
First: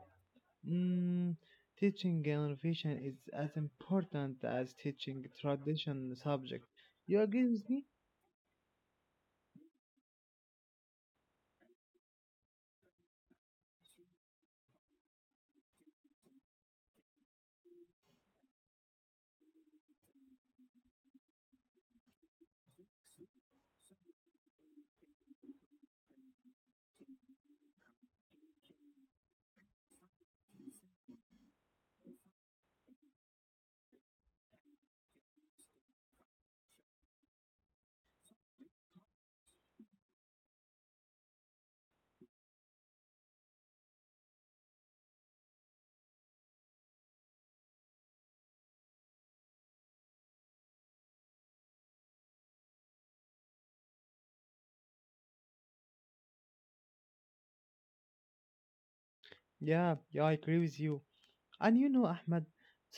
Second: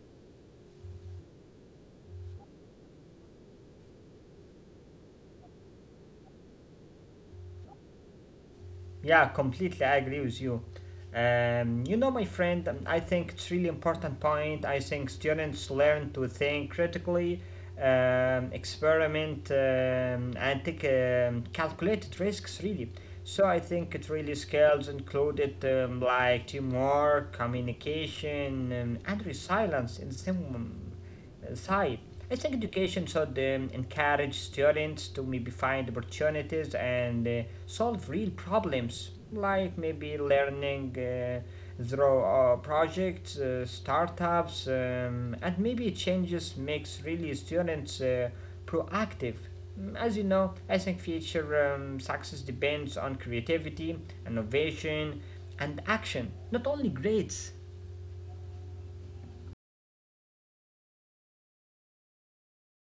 Speaker 2: mm, teaching innovation is as important as teaching tradition subject. You agree with me?
Speaker 1: Yeah, completely. I agree with you. Um, you know, my friend, um, I think it's really important point. I think students learn to think critically, um, experiment, um, and take um, calculated risks. Really, so I think it really skills included um, like teamwork, communication, um, and resilience in the same um, side. I think education should um, encourage students to maybe find opportunities and uh, solve real problems, like maybe learning uh, through uh, projects, uh, startups, um, and maybe changes makes really students uh, proactive. Mm, As you know, I think future um, success depends on creativity, innovation, and action, not only grades.
Speaker 2: Yeah, yeah, I agree with you. And you know, Ahmed,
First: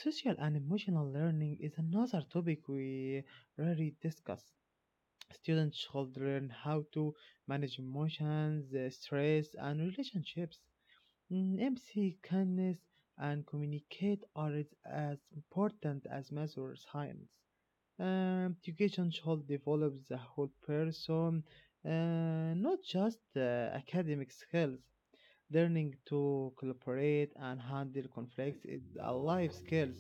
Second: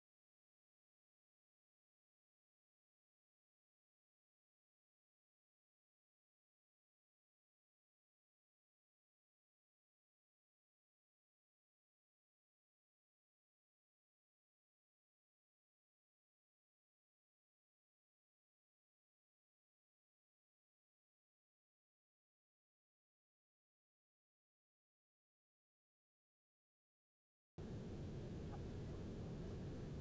Speaker 2: social and emotional learning is another topic we rarely discuss. Students should learn how to manage emotions, uh, stress, and relationships. Mm, empathy, kindness, and communicate are as as important as math or science. Um, education should develop the whole person, uh, not just uh, academic skills. Learning to cooperate and handle conflicts is a life skills.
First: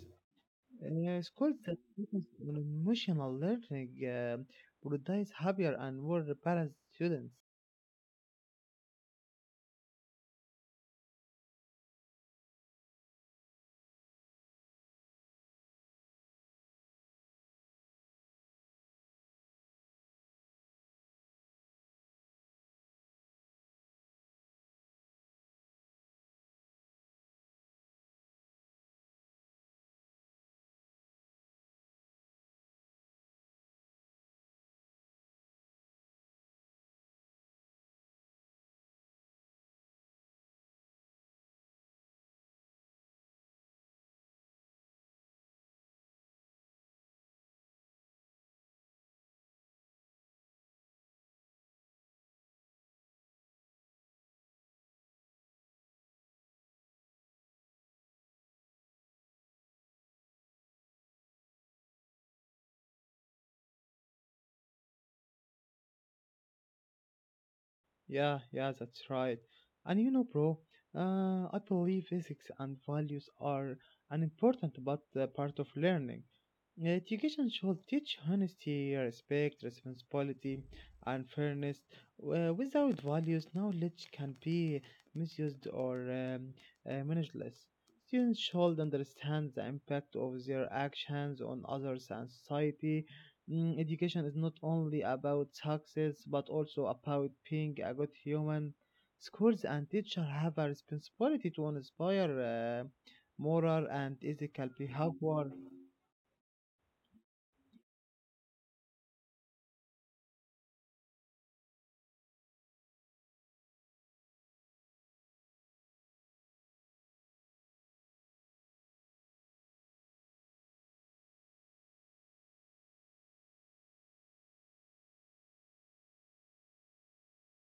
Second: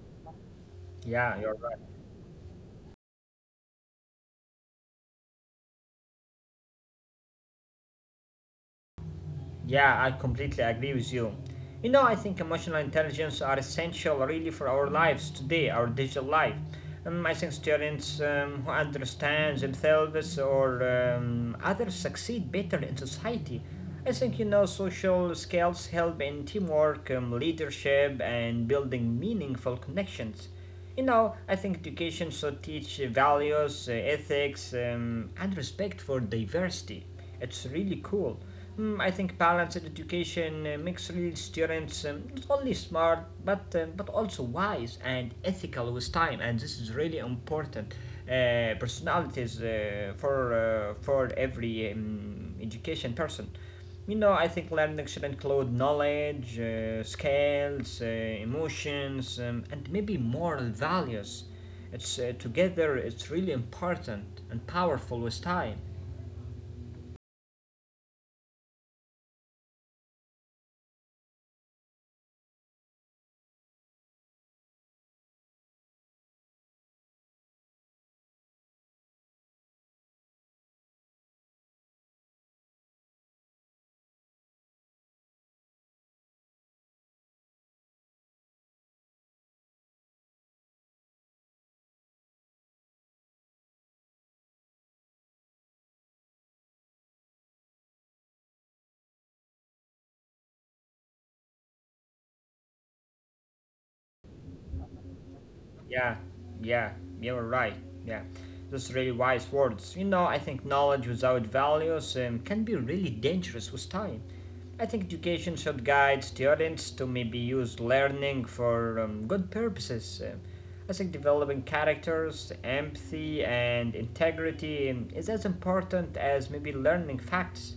Speaker 2: Uh,
Speaker 1: Yeah,
Speaker 2: schools
Speaker 1: you're
Speaker 2: that
Speaker 1: right.
Speaker 2: focus on emotional learning uh, produce happier and more balanced students.
Speaker 1: Yeah, I completely agree with you. You know, I think emotional intelligence are essential really for our lives today, our digital life. Um, I think students um, who understand themselves or um, others succeed better in society. I think you know social skills help in teamwork, um, leadership, and building meaningful connections. You know, I think education should teach uh, values, uh, ethics, um, and respect for diversity. It's really cool. Mm, I think balanced education uh, makes real students um, not only smart but um, but also wise and ethical with time, and this is really important. Uh, personalities uh, for uh, for every um, education person. You know, I think learning should include knowledge, uh, skills, uh, emotions, um, and maybe moral values. It's uh, together. It's really important and powerful with time.
Speaker 2: Yeah, yeah, that's right. And you know, bro, uh, I believe ethics and values are an important but uh, part of learning. Education should teach honesty, respect, responsibility, and fairness. Uh, without values, knowledge can be misused or um, uh, manageless. Students should understand the impact of their actions on others and society. Mm, education is not only about success but also about being a good human. Schools and teachers have a responsibility to inspire uh, moral and ethical behavior.
Speaker 1: Yeah, yeah, you're right. Yeah, those really wise words. You know, I think knowledge without values um, can be really dangerous with time. I think education should guide students to maybe use learning for um, good purposes. Um, I think developing characters, empathy, and integrity um, is as important as maybe learning facts.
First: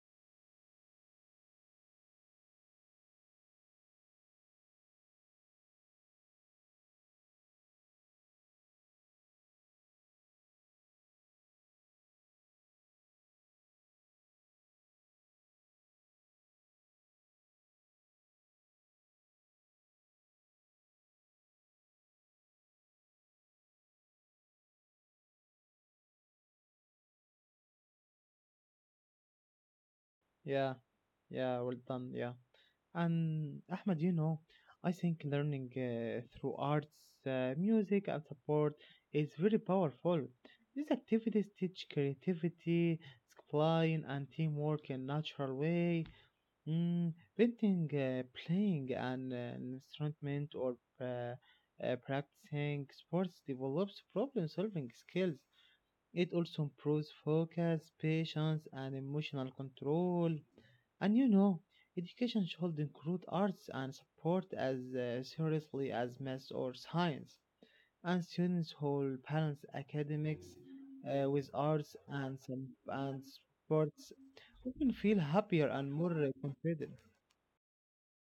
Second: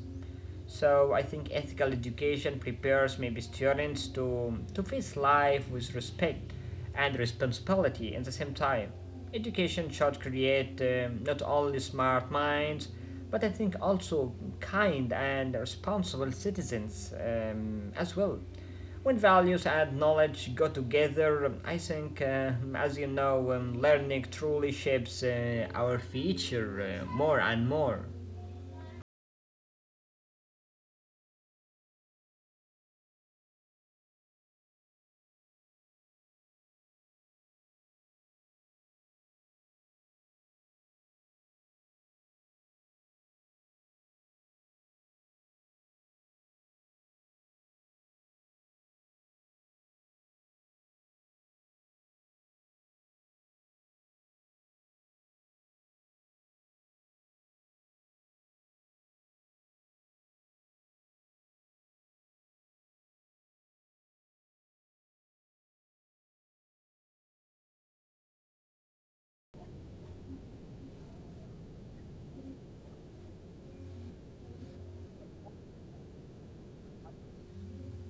Speaker 1: So I think ethical education prepares maybe students to, to face life with respect and responsibility at the same time. Education should create um, not only smart minds, but I think also kind and responsible citizens um, as well. When values and knowledge go together, I think, uh, as you know, um, learning truly shapes uh, our future uh, more and more.
Speaker 2: Yeah, yeah, well done. Yeah, and Ahmed, you know, I think learning uh, through arts, uh, music, and support is very powerful. These activities teach creativity, discipline, and teamwork in natural way. Mm, painting, uh, playing an uh, instrument, or uh, uh, practicing sports develops problem solving skills. It also improves focus, patience, and emotional control. And you know, education should include arts and support as uh, seriously as math or science. And students who balance academics uh, with arts and some and sports often feel happier and more uh, confident.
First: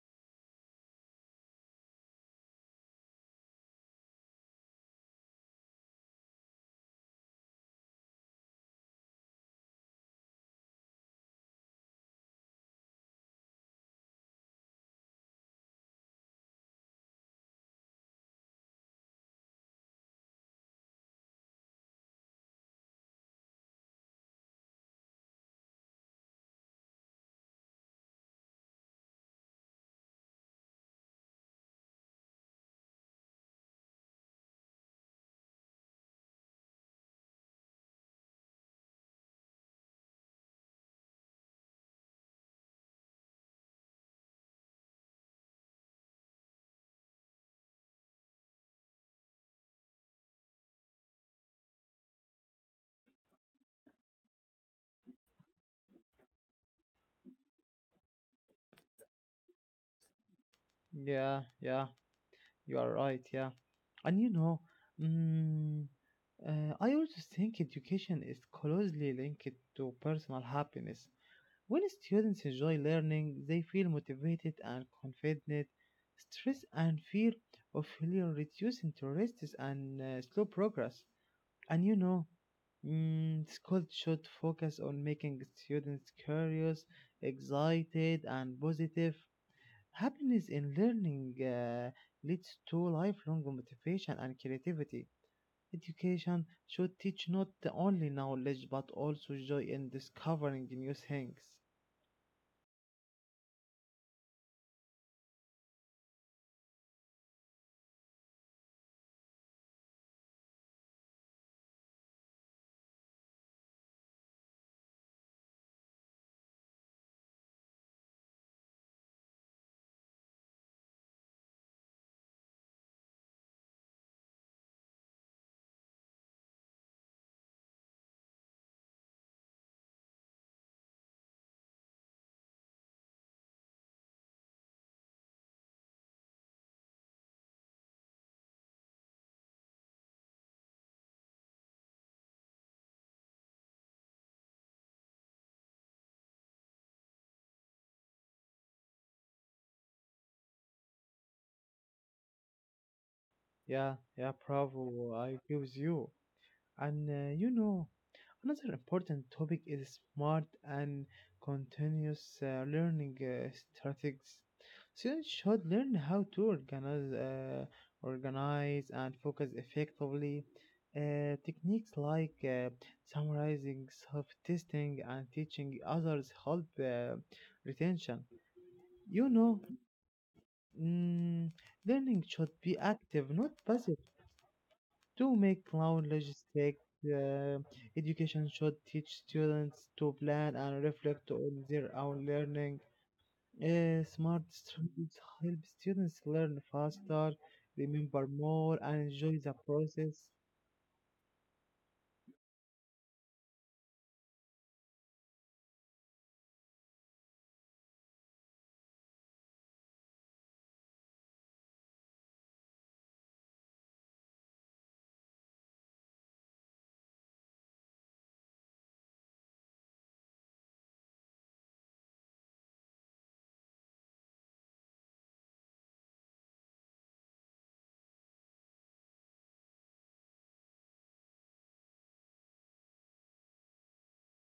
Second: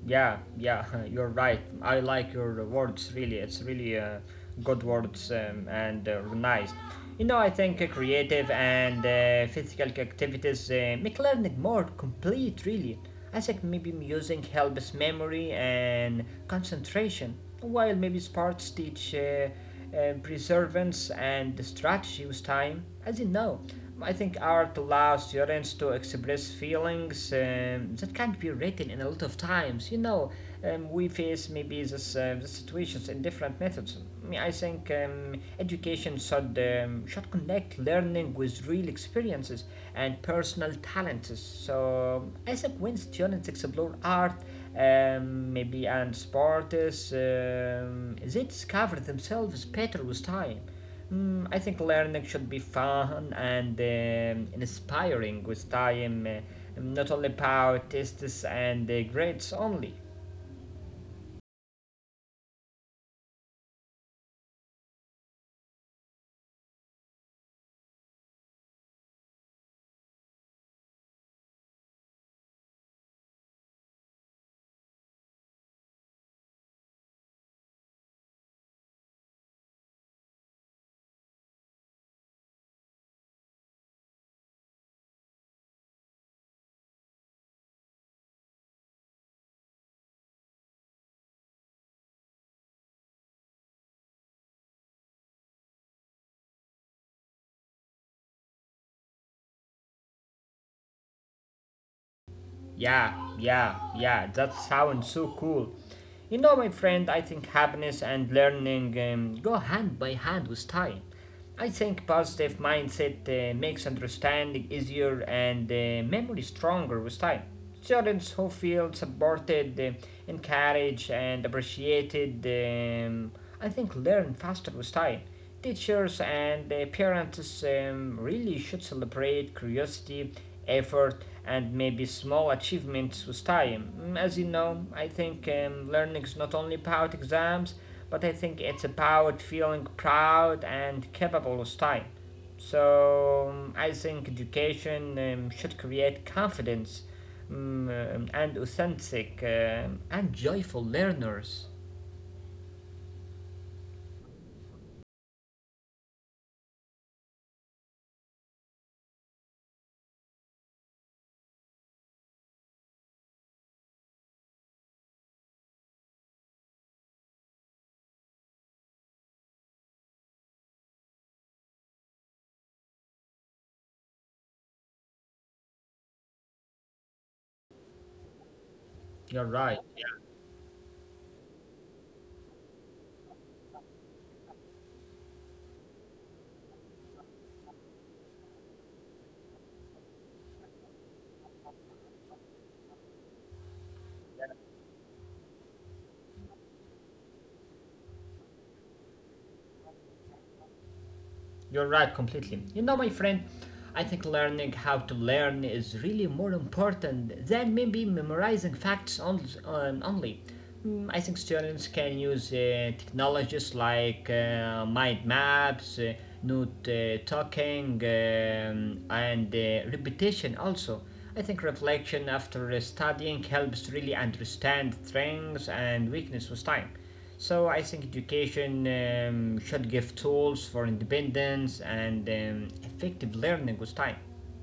Speaker 1: Yeah, yeah, [laughs] you're right. I like your words really. It's really uh, good words um, and uh, nice. You know, I think uh, creative and uh, physical activities uh, make learning more complete, really. I think maybe music helps memory and concentration, while maybe sports teach uh, uh, perseverance and strategy with time, as you know. I think art allows students to express feelings um, that can't be written in a lot of times. You know, um, we face maybe this, uh, this situations in different methods. I mean, I think um, education should um, should connect learning with real experiences and personal talents. So I think when students explore art, um, maybe and sports, um, they discover themselves better with time. Mm, I think learning should be fun and um, inspiring with time, uh, not only about tests and uh, grades only.
Speaker 2: Yeah, yeah, you are right. Yeah, and you know, mm, uh, I also think education is closely linked to personal happiness. When students enjoy learning, they feel motivated and confident. Stress and fear of failure reduce interests and uh, slow progress. And you know, mm, school should focus on making students curious, excited, and positive. Happiness in learning uh, leads to lifelong motivation and creativity. Education should teach not only knowledge but also joy in discovering new things.
Speaker 1: Yeah, yeah, yeah, that sounds so cool. You know, my friend, I think happiness and learning um, go hand by hand with time. I think positive mindset uh, makes understanding easier and uh, memory stronger with time. Students who feel supported, uh, encouraged, and appreciated, um, I think, learn faster with time. Teachers and uh, parents um, really should celebrate curiosity, effort, and maybe small achievements with time. Mm, As you know, I think um, learning is not only about exams, but I think it's about feeling proud and capable with time. So um, I think education um, should create confidence, mm, um, and authentic um, and joyful learners.
Speaker 2: Yeah, yeah, bravo. I agree with you. And uh, you know, another important topic is smart and continuous uh, learning uh, strategies. Students should learn how to organize, uh, organize and focus effectively. Uh, techniques like uh, summarizing, self-testing, and teaching others help uh, retention. You
Speaker 1: You're
Speaker 2: know,
Speaker 1: right.
Speaker 2: mm, learning should be active, not passive. To make cloud logistics, uh, education should teach students to plan and reflect on their own learning. Uh, smart strategies help students learn faster, remember more, and enjoy the process.
Speaker 1: You're right, completely. You know, my friend, I think learning how to learn is really more important than maybe memorizing facts on, um, only. Mm, I think students can use uh, technologies like uh, mind maps, uh, note uh, talking, um, and uh, repetition also. I think reflection after studying helps really understand strengths and weaknesses with time. So I think education um, should give tools for independence and um, effective learning with time.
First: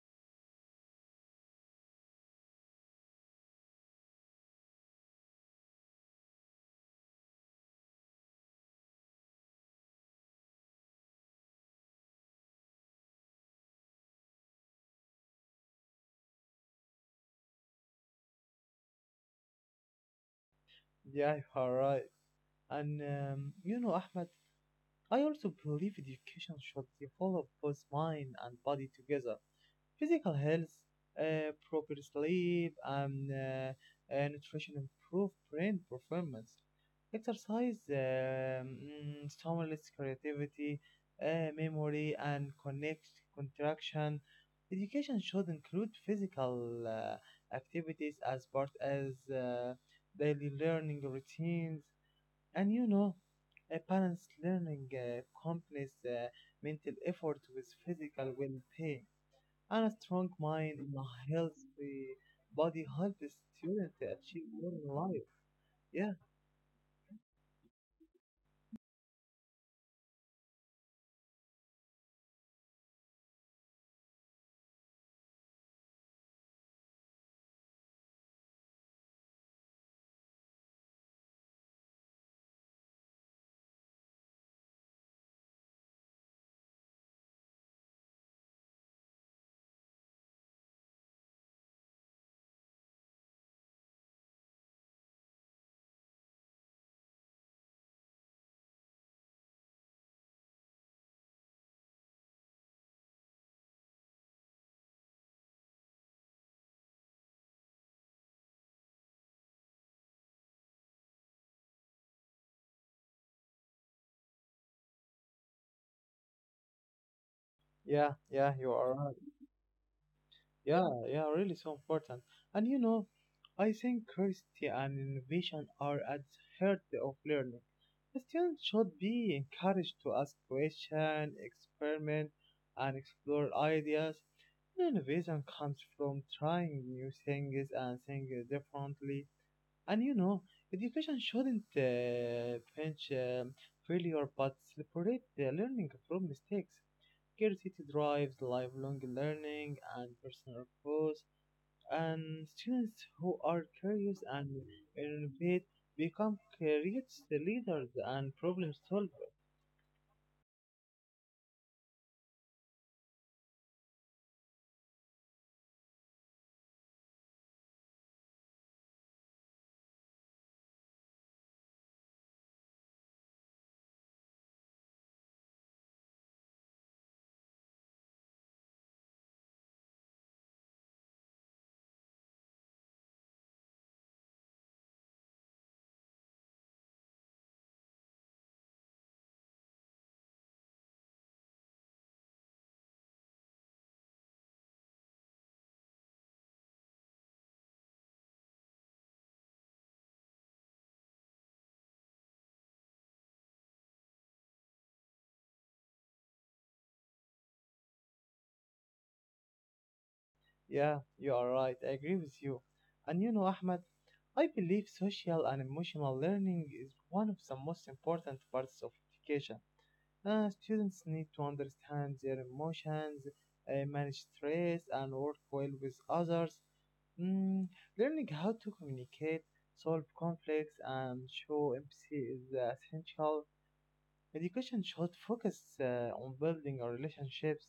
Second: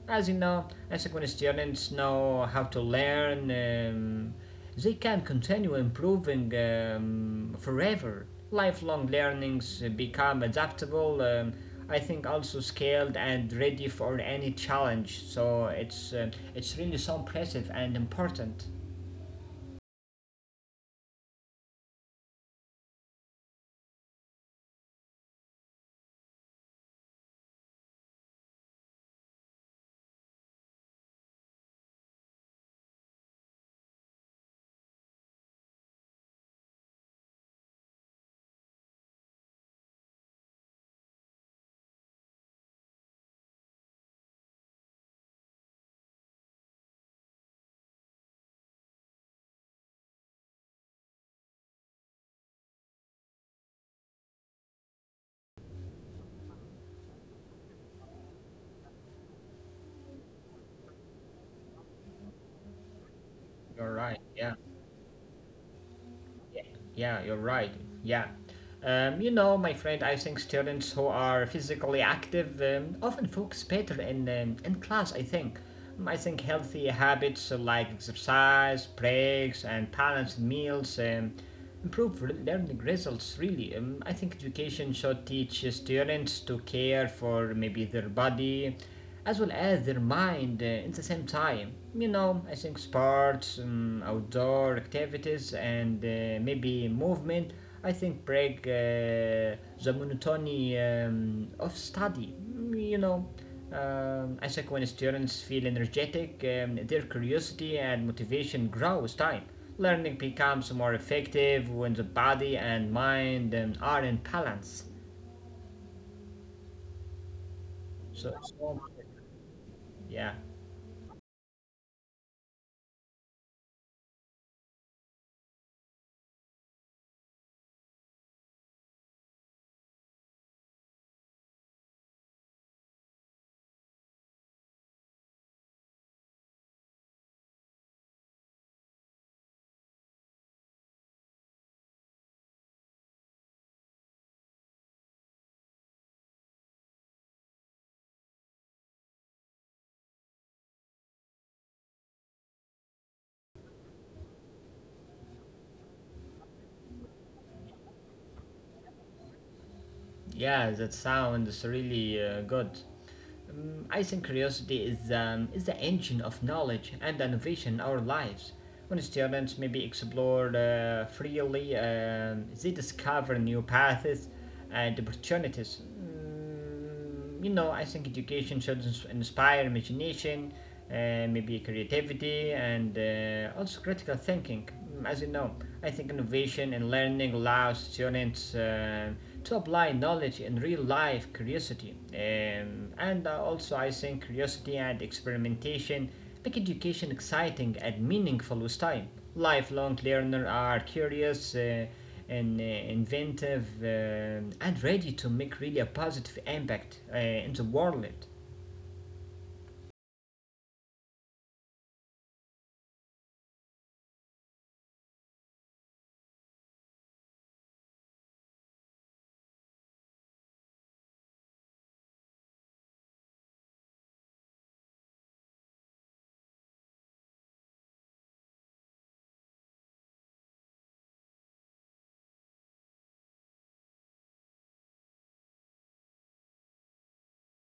Speaker 1: As you know, I think when students know how to learn, um, they can continue improving um, forever. Lifelong learnings become adaptable. Um, I think also scaled and ready for any challenge. So it's uh, it's really so impressive and important.
Speaker 2: Yeah, you are right. And um, you know, Ahmed, I also believe education should develop both mind and body together. Physical health, uh, proper sleep, and uh, uh, nutrition improve brain performance. Exercise um, mm, stimulates creativity, uh, memory, and connect contraction. Education should include physical uh, activities as part as uh, daily learning routines. And you know, a balanced learning uh, combines uh, mental effort with physical well-being. And a strong mind and a healthy body help a student
Speaker 1: You're
Speaker 2: to
Speaker 1: right.
Speaker 2: achieve
Speaker 1: Yeah.
Speaker 2: more in life. Yeah,
Speaker 1: Yeah, you're right. Yeah. Um, you know, my friend, I think students who are physically active um, often focus better in, um, in class, I think. Um, I think healthy habits uh, like exercise, breaks, and balanced meals um, improve re- learning results, really. Um, I think education should teach uh, students to care for maybe their body as well as their mind uh, in the same time. You know, I think sports, um, outdoor activities, and uh, maybe movement, I think break uh, the monotony um, of study. Mm, You know, um, I think when students feel energetic, um, their curiosity and motivation grow with time. Learning becomes more effective when the body and mind um, are in balance.
Speaker 2: yeah,
Speaker 1: So,
Speaker 2: yeah, you
Speaker 1: so
Speaker 2: are right.
Speaker 1: yeah.
Speaker 2: Yeah, yeah, really so important. And you know, I think curiosity and innovation are at the heart of learning. The student should be encouraged to ask questions, experiment, and explore ideas. Innovation comes from trying new things and thinking differently. And you know, education shouldn't uh, pinch um, failure but celebrate the learning from mistakes. Curiosity drives lifelong learning and personal growth, and students who are curious and innovate become creates the leaders and problem solvers.
Speaker 1: Yeah, that sounds really uh, good. Um, I think curiosity is, um, is the engine of knowledge and innovation in our lives. When students maybe explore uh, freely, um, they discover new paths and opportunities. Mm, you know, I think education should ins- inspire imagination, uh, maybe creativity, and uh, also critical thinking. As you know, I think innovation and learning allows students uh, to apply knowledge in real life curiosity. Um, and uh, also, I think curiosity and experimentation make education exciting and meaningful with time. Lifelong learners are curious. Uh, and uh, inventive um and ready to make really a positive impact uh, in the world.
Speaker 2: Yeah, you are right. I agree with you. And you know, Ahmed, I believe social and emotional learning is one of the most important parts of education. Uh, students need to understand their emotions, uh, manage stress, and work well with others. Mm, learning how to communicate, solve conflicts, and show empathy is uh, essential. Education should focus uh, on building our relationships,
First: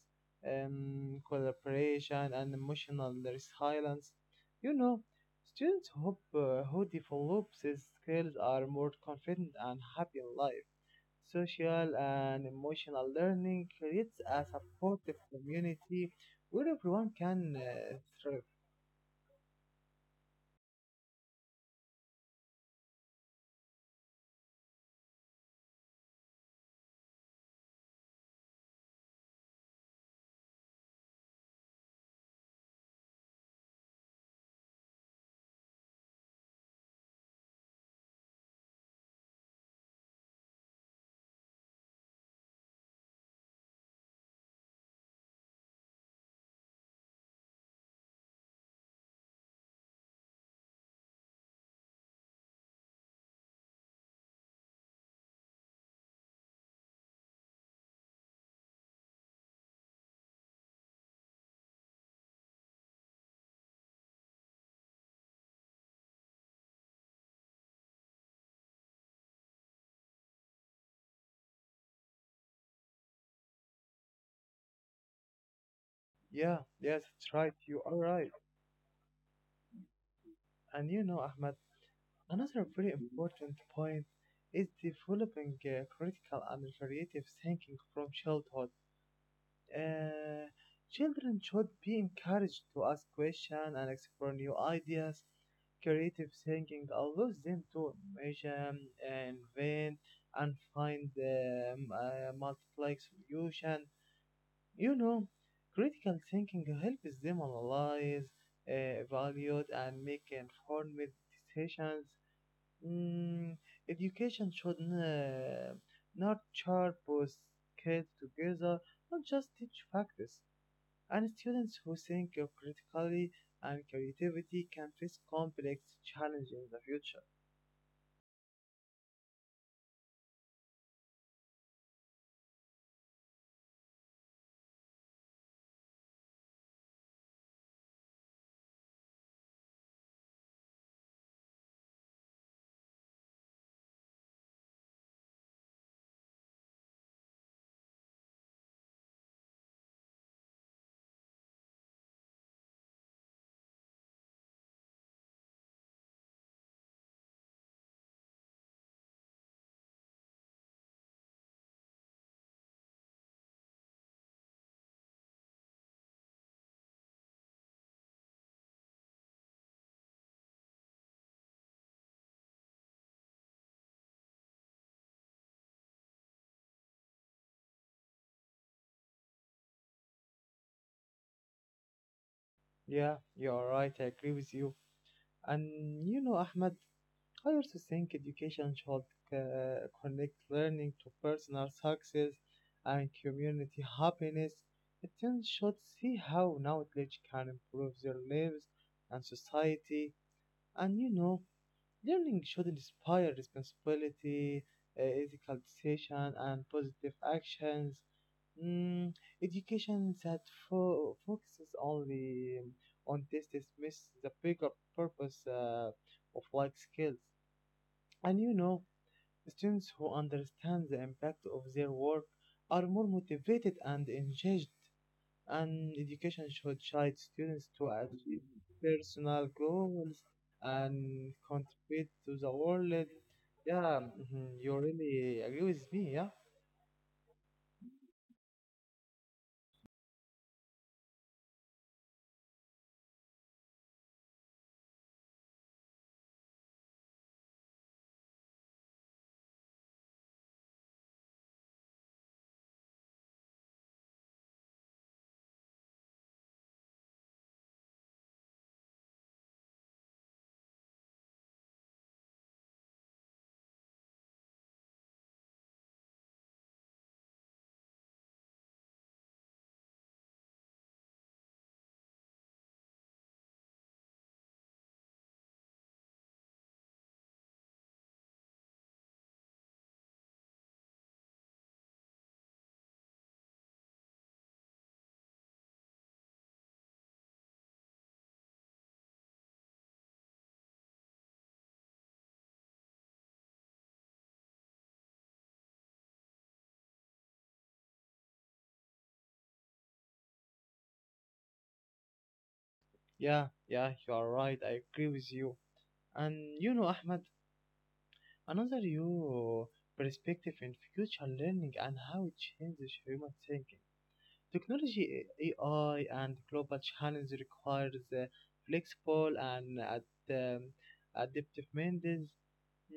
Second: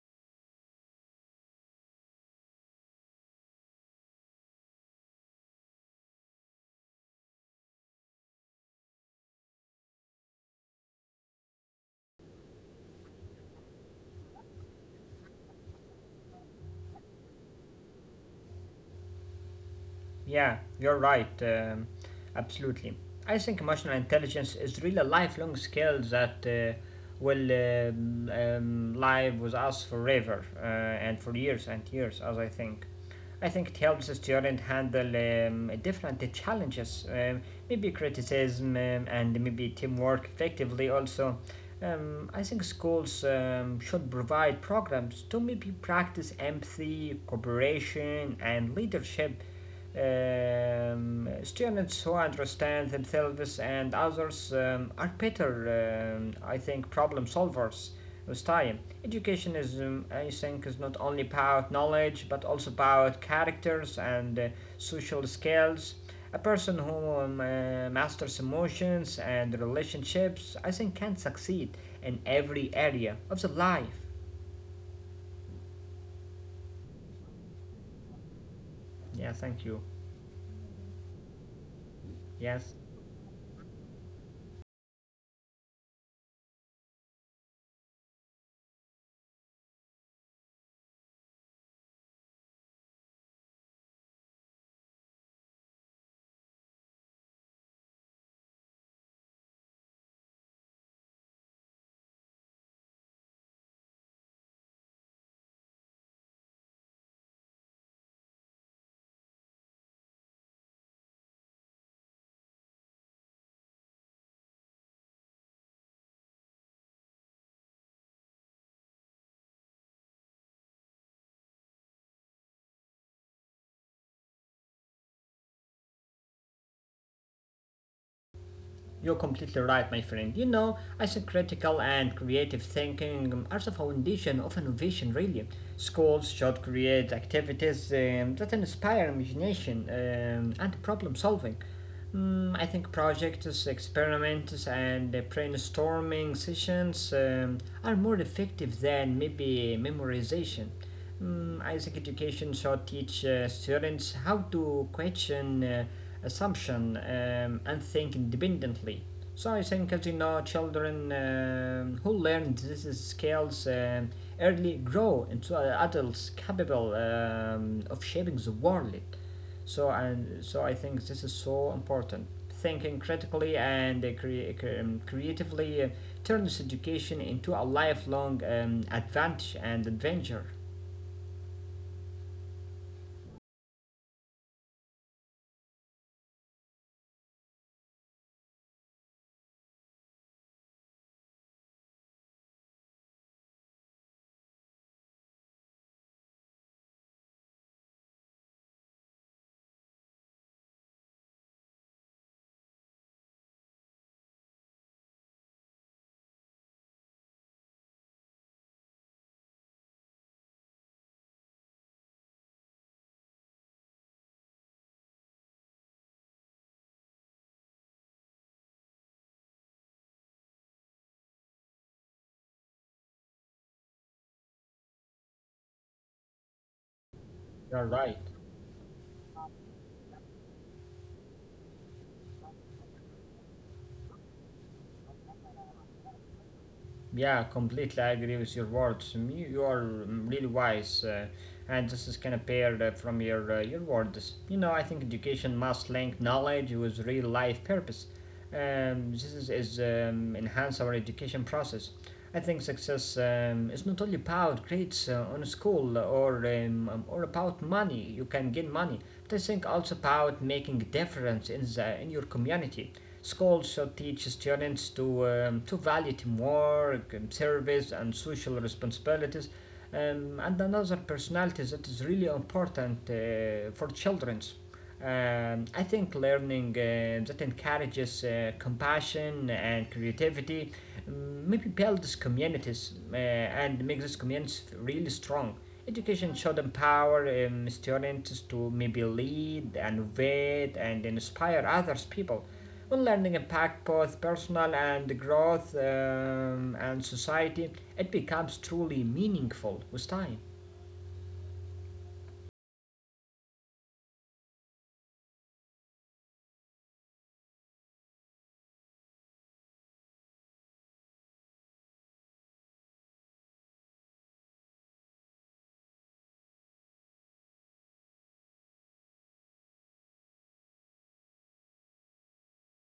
Speaker 2: um, collaboration, and emotional resilience. You know, students hope, uh, who develop these skills are more confident and happy in life. Social and emotional learning creates a supportive community where everyone can uh, thrive.
Speaker 1: Yeah, you're right. Um, absolutely. I think emotional intelligence is really a lifelong skill that uh, will um, um, live with us forever uh, and for years and years, as I think. I think it helps a student handle um, different challenges, um, maybe criticism um, and maybe teamwork effectively also. Um, I think schools um, should provide programs to maybe practice empathy, cooperation, and leadership. Um, students who understand themselves and others um, are better, um, I think, problem solvers with time. Education is, um, I think, is not only about knowledge but also about characters and uh, social skills. A person who um, uh, masters emotions and relationships, I think, can succeed in every area of the life.
Speaker 2: Yeah, yes, that's right. You are right.
Speaker 1: Yeah, thank you.
Speaker 2: And you know, Ahmed, another
Speaker 1: Yes.
Speaker 2: very important point is developing uh, critical and creative thinking from childhood. Uh, Children should be encouraged to ask questions and explore new ideas. Creative thinking allows them to measure, uh, invent, and find um, uh, multiply solution. You know, critical thinking helps them analyze, uh, evaluate, and make informed decisions. Mm, education should uh, nurture both kids together, not just teach facts and students who think uh, critically and creativity can face complex challenges in the future.
Speaker 1: You're completely right, my friend. You know, I think critical and creative thinking are the foundation of innovation, really. Schools should create activities um, that inspire imagination um, and problem solving. Mm, I think projects, experiments, and uh, brainstorming sessions um, are more effective than maybe memorization. Mm, I think education should teach uh, students how to question uh, assumption um, and think independently. So I think, as you know, children um who learn these skills um early grow into uh, adults capable um, of shaping the world. So and so, I think this is so important. Thinking critically and uh, cre- um, creatively uh, turns education into a lifelong um, advantage and adventure.
Speaker 2: Yeah, you're right, I agree with you. And you know, Ahmed, I also think education should uh, connect learning to personal success and community happiness. Students should see how knowledge can improve their lives and society, and you know, learning should inspire responsibility, uh, ethical decision, and positive actions. Mm, education that fo- focuses only um, on tests misses the bigger purpose uh, of life skills. And you know, students who understand the impact of their work are more motivated and engaged and education should guide students to
Speaker 1: You're right.
Speaker 2: achieve personal goals and contribute to the world. Yeah, mhm, you really agree with me, yeah?
Speaker 1: Yeah, completely. I agree with your words. Um, You, you are um, really wise, uh, and this is kind of paired uh, from your uh, your words. You know, I think education must link knowledge with real life purpose. Um, this is, is um, enhance our education process. I think success um, is not only about grades uh, on a school or um, um, or about money. You can gain money, but I think also about making a difference in the in your community. Schools should teach students to, um, to value teamwork, um, service, and social responsibilities. Um, and another personality that is really important uh, for children. Um, I think learning uh, that encourages uh, compassion and creativity, mm, maybe builds communities uh, and makes these communities really strong. Education should empower um, students to maybe lead, innovate, and inspire others people. When learning impacts both personal and growth um, and society, it becomes truly meaningful with time.
Speaker 2: Yeah, yeah, you are right. I agree with you. And you know, Ahmed, another you perspective in future learning and how it changes human thinking. Technology, A I, and global challenge requires uh, flexible and ad- um, adaptive minds.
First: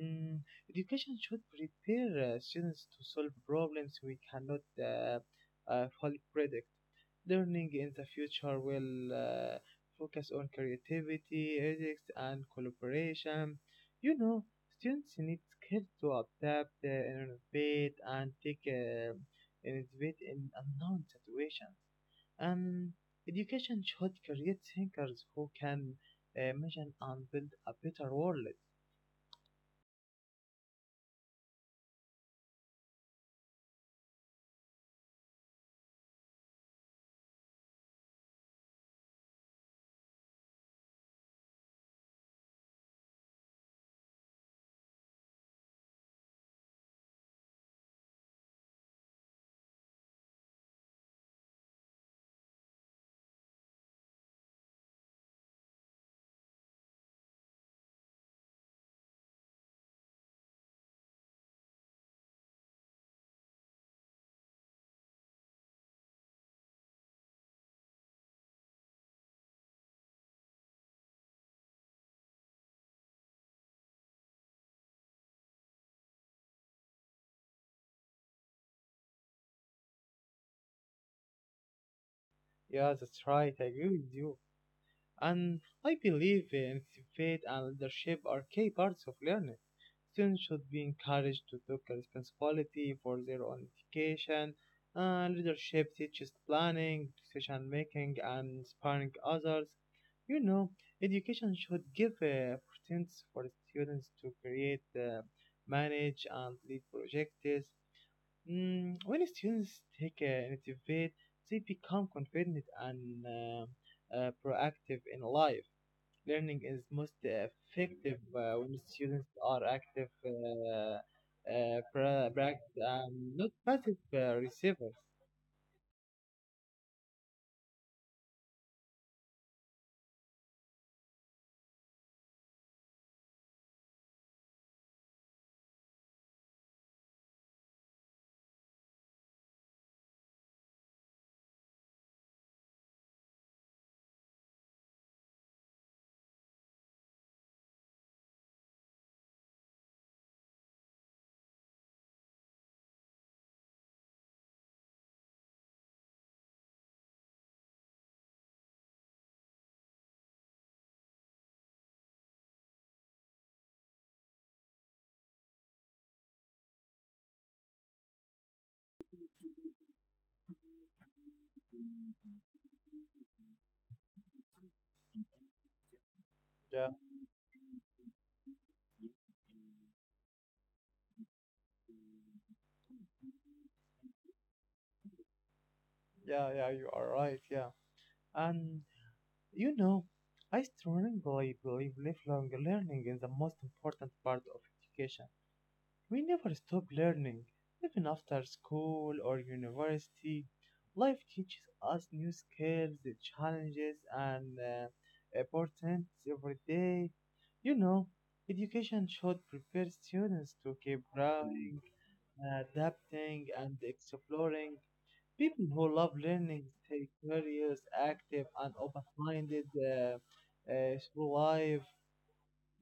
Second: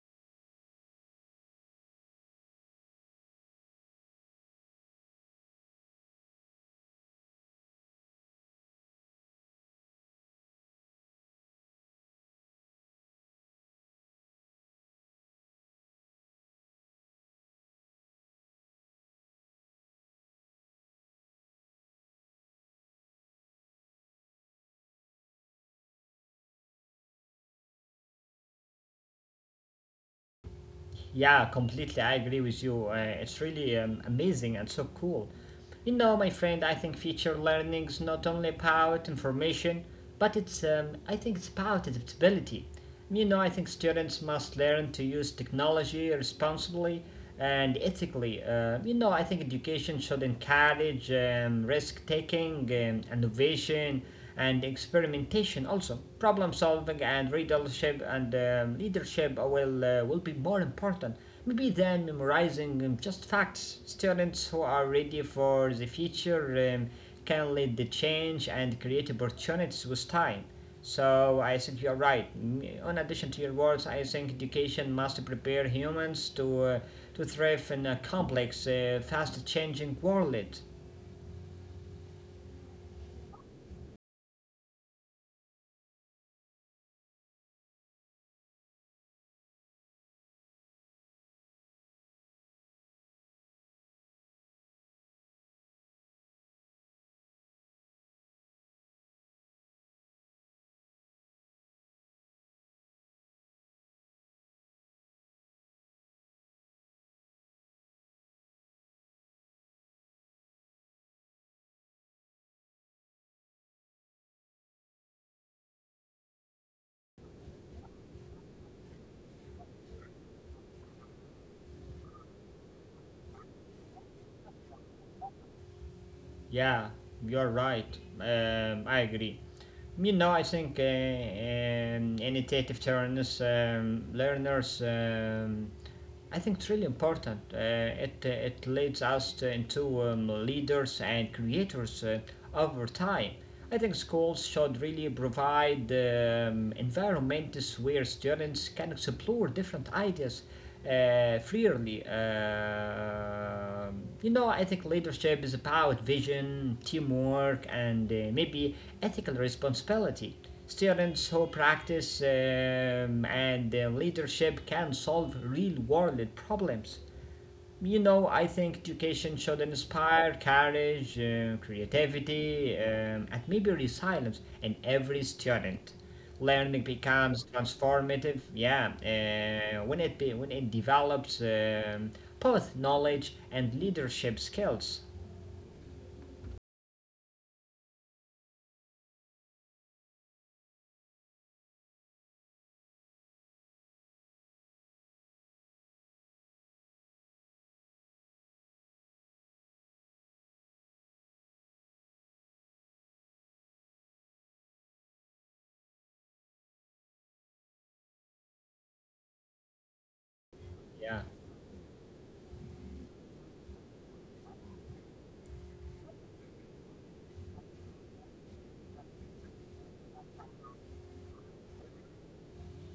Speaker 2: Mm, education should prepare uh, students to solve problems we cannot uh, uh, fully predict. Learning in the future will uh, focus on creativity, ethics, and collaboration. You know, students need skills to adapt, uh, innovate, and take uh, innovate in unknown situations. And education should create thinkers who can uh, imagine and build a better world.
Speaker 1: Yeah, completely. I agree with you. Uh, it's really um, amazing and so cool. You know, my friend, I think future learning is not only about information, but it's um, I think it's about adaptability. You know, I think students must learn to use technology responsibly and ethically. Uh, you know, I think education should encourage um, risk taking, um, innovation, and experimentation also. Problem solving and readership and um, leadership will, uh, will be more important. Maybe than memorizing um, just facts. Students who are ready for the future um, can lead the change and create opportunities with time. So I think you're right. Mm, in addition to your words, I think education must prepare humans to uh, to thrive in a complex, uh, fast-changing world.
Speaker 2: Yeah, that's right. I agree with you. And I believe anticipate and leadership are key parts of learning. Students should be encouraged to take responsibility for their own education. Uh, leadership teaches planning, decision making, and inspiring others. You know, education should give uh, opportunities for students to create, uh, manage, and lead projects. Mm, when students take uh, initiative, they become confident and uh, uh, proactive in life. Learning is most effective uh, when students are active, uh, uh, pra- practice, and not passive uh, receivers.
Speaker 1: Yeah, you're right. Um, I agree. You know, I think uh, um, initiative learners, um, learners, um, I think it's really important. Uh, it uh, it leads us to, into um, leaders and creators uh, over time. I think schools should really provide um, environments where students can explore different ideas uh, freely. Um you know, I think leadership is about vision, teamwork, and uh, maybe ethical responsibility. Students who practice um, and uh, leadership can solve real world problems. You know, I think education should inspire courage, uh, creativity, um, and maybe resilience in every student. Learning
Speaker 2: Yeah,
Speaker 1: becomes transformative, yeah, uh, when it be, when it develops um, both knowledge and leadership skills.
Speaker 2: yeah, yeah, you are right. Yeah, and you know, I strongly believe lifelong learning is the most important part of education. We never stop learning, even after school or university. Life teaches us new skills, challenges, and uh, opportunities every day. You know, education should prepare students to keep
Speaker 1: Yeah.
Speaker 2: growing, adapting, and exploring. People who love learning stay curious, active, and open minded uh, uh, through life.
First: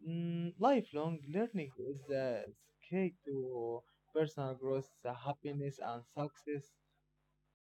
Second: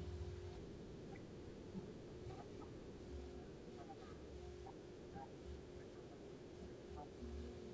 Speaker 2: Mm, lifelong learning is uh, key to personal growth, uh, happiness, and success.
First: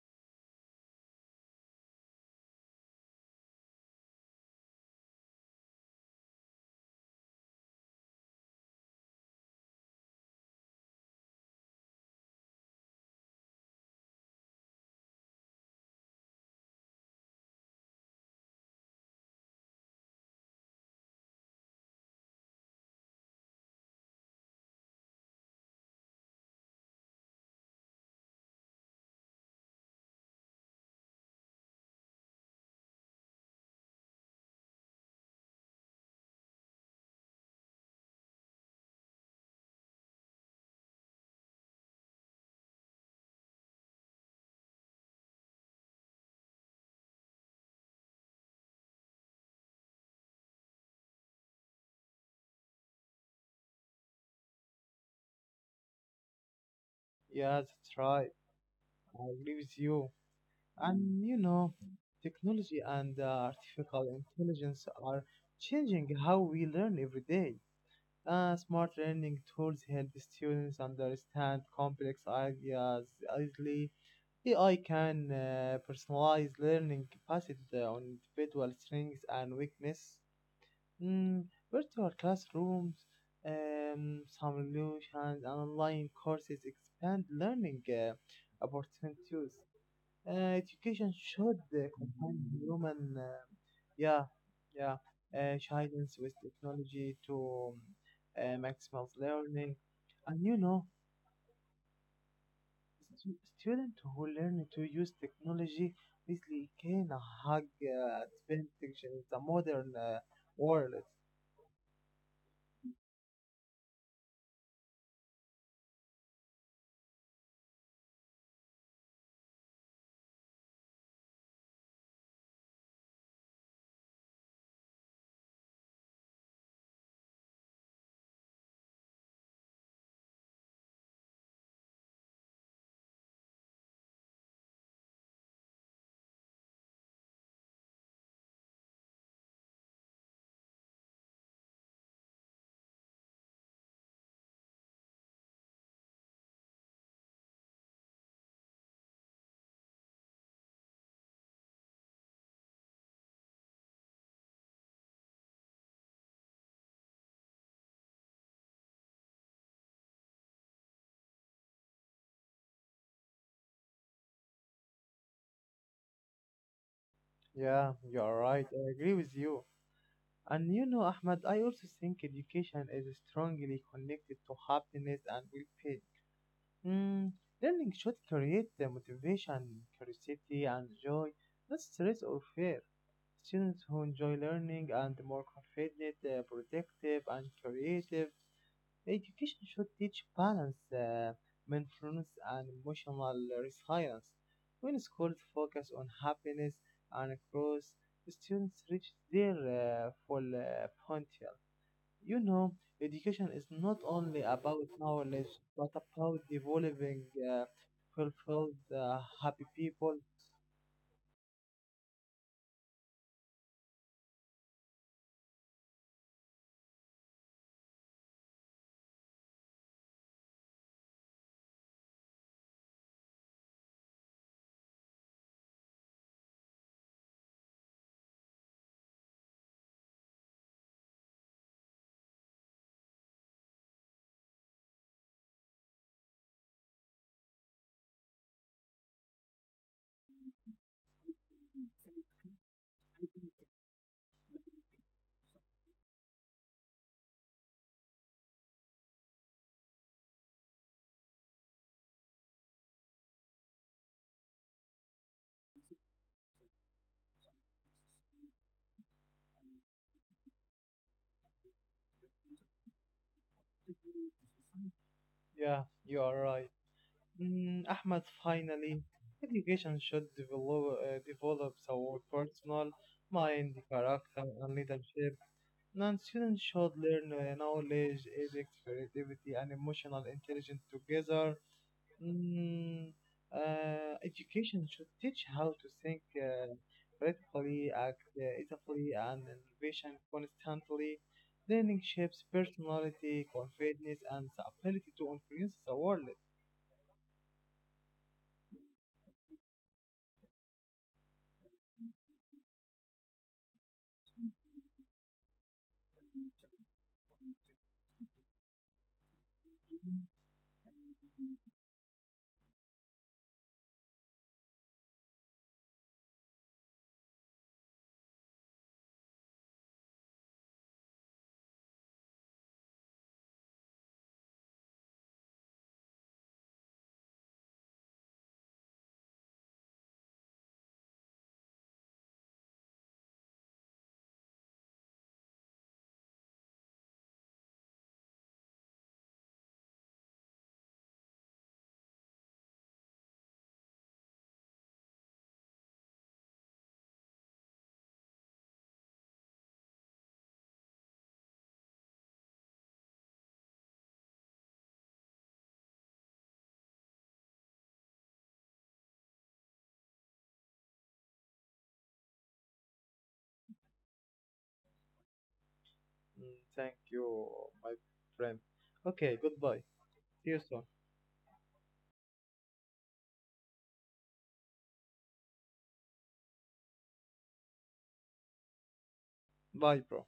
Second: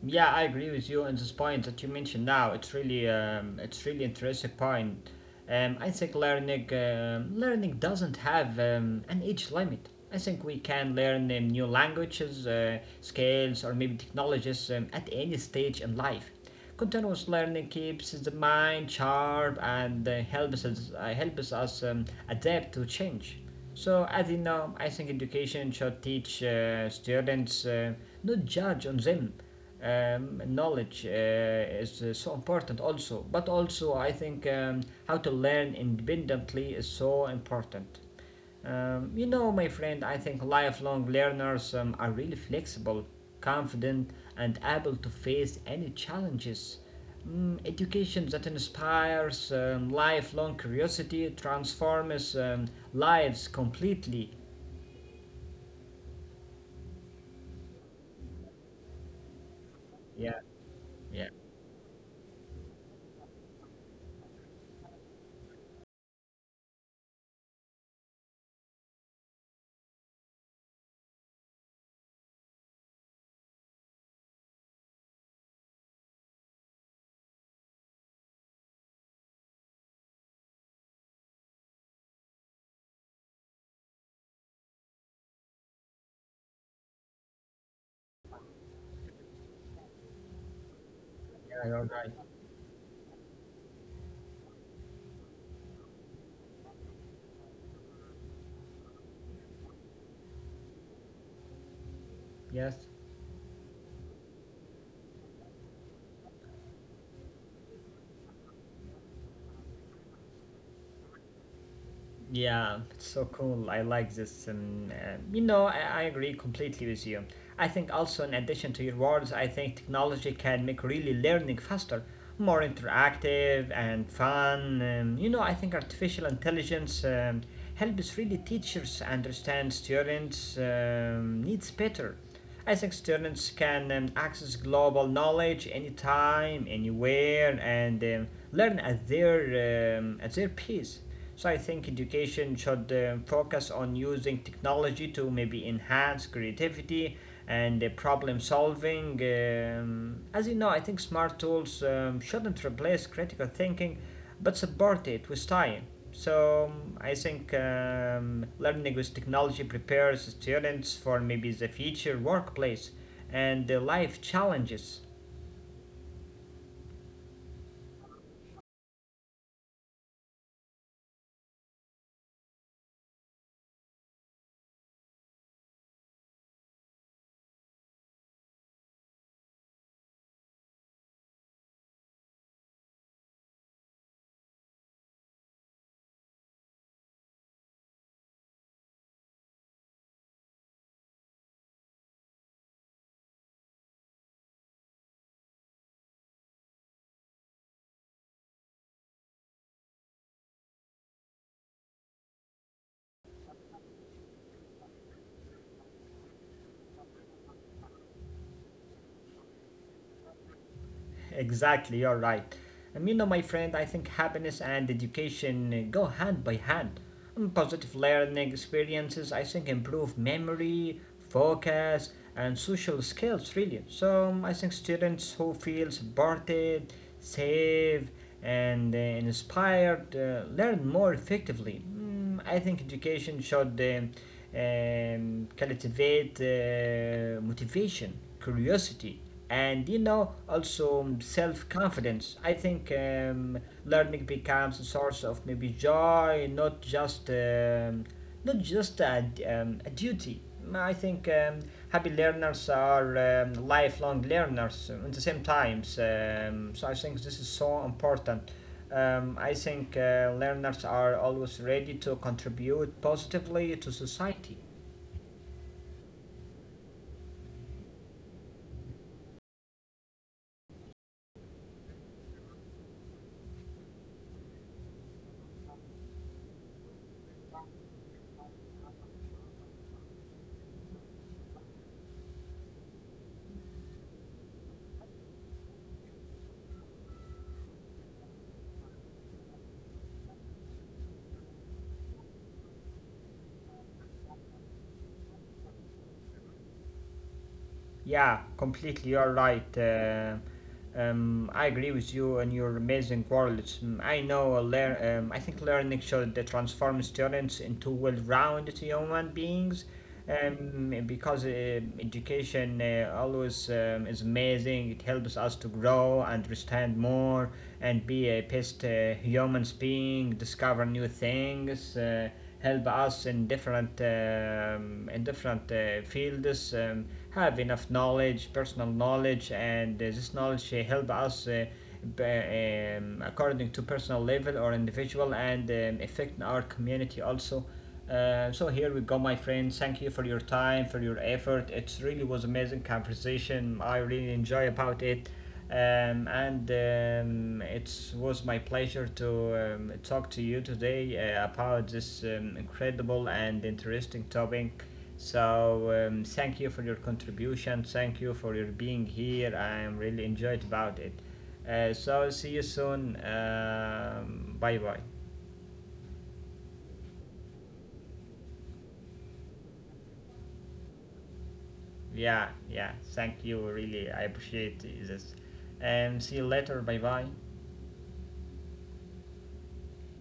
Speaker 1: Yeah, I agree with you on this point that you mentioned now. It's really, um, it's really interesting point. Um, I think learning, um learning doesn't have um, an age limit. I think we can learn um, new languages, uh, skills, or maybe technologies um, at any stage in life. Continuous learning keeps the mind sharp and uh, helps us, uh, helps us um, adapt to change. So, as you know, I think education should teach uh, students uh, not judge on them um, knowledge uh, is uh, so important also, but also I think, um, how to learn independently is so important. Um, you know, my friend, I think lifelong learners um, are really flexible, confident, and able to face any challenges. Mm, education that inspires um, lifelong curiosity transforms um, lives completely.
Speaker 2: Yeah, that's right. I agree with you.
Speaker 1: Yeah,
Speaker 2: And
Speaker 1: yeah,
Speaker 2: you know, technology and uh, artificial intelligence are changing how we learn every day. Uh, smart learning tools help students understand complex ideas easily. A I can uh, personalize learning based on individual strengths and weakness. Mm, virtual classrooms, um, simulations, and online courses expand learning uh, opportunities. Uh, education
Speaker 1: yeah,
Speaker 2: should
Speaker 1: you're
Speaker 2: uh,
Speaker 1: right.
Speaker 2: combine human, uh, yeah, yeah, uh, guidance with technology to um, uh, maximize learning. And you know,
Speaker 1: Yes.
Speaker 2: stu- students who learn to use technology easily gain a high uh, advantage in the modern uh, world.
Speaker 1: Yeah, it's so cool. I like this. Um, uh, you know, I, I agree completely with you. I think also, in addition to your words, I think technology can make really learning faster, more interactive and fun. Um, you know, I think artificial intelligence um, helps really teachers understand students' um, needs better. I think students can um, access global knowledge anytime, anywhere, and um, learn at their um, at their pace. So I think education should um, focus on using technology to maybe enhance creativity and uh, problem solving. Um, as you know, I think smart tools um, shouldn't replace critical thinking but support it with time. So um, I think um, learning with technology prepares students for maybe the future workplace and the life challenges.
Speaker 2: Yeah, you are right. I agree with you. And you know, Ahmad, I also think education is strongly connected to happiness and well-being. Mm, learning should create the motivation, curiosity, and joy, not stress or fear. Students who enjoy learning and more confident, uh, productive, and creative. Education should teach balance, uh, mindfulness, and emotional resilience. When schools focus on happiness and growth, students reach their uh, full uh, potential. You know, education is not only about knowledge, but about developing uh, fulfilled, uh, happy people.
Speaker 1: Exactly, you're right. And you know, my friend, I think happiness and education go hand by hand. And positive learning experiences, I think, improve memory, focus, and social skills, really. So um, I think students who feel supported, safe, and uh, inspired uh, learn more effectively. Mm, I think education should um, um, cultivate uh, motivation, curiosity, and you know, also um, self-confidence. I think um, learning becomes a source of maybe joy, not just um, not just a, um, a duty. I think, um, happy learners are um, lifelong learners um, at the same times. Um, so I think this is so important. um, I think uh, learners are always ready to contribute positively to society.
Speaker 2: Yeah, you are right. Mm, Ahmed, finally, education should develop, uh, develop our personal mind, character, and leadership. Non students should learn uh, knowledge, ethics, creativity, and emotional intelligence together. Mm, uh, education should teach how to think uh, critically, act uh, ethically, and innovation constantly. Learning shapes personality, confidence, and the ability to influence the world.
Speaker 1: Yeah, completely. You're right. Uh, um, I agree with you and your amazing words. Mm, I know. uh, Lear, um, I think learning should uh, transform students into well-rounded human beings, um, because uh, education uh, always um, is amazing. It helps us to grow, understand more, and be a best uh, human being, discover new things. Uh, help us in different um, in different uh, fields, um, have enough knowledge, personal knowledge, and uh, this knowledge uh, help us uh, b- um, according to personal level or individual and um, affect our community also. Uh, so here we go, my friends, thank you for your time, for your effort. It really was amazing conversation. I really enjoy about it. Um, and um, It was my pleasure to um, talk to you today uh, about this um, incredible and interesting topic. So, um, thank you for your contribution. Thank you for your being here. I'm really enjoyed about it. Uh, so, see you soon. Um, bye bye.
Speaker 2: Mm, thank you, my friend. Okay, goodbye. See you soon.
Speaker 1: Yeah, yeah. Thank you. Really, I appreciate this. And Um, see you later. Bye bye.
Speaker 2: Bye, bro.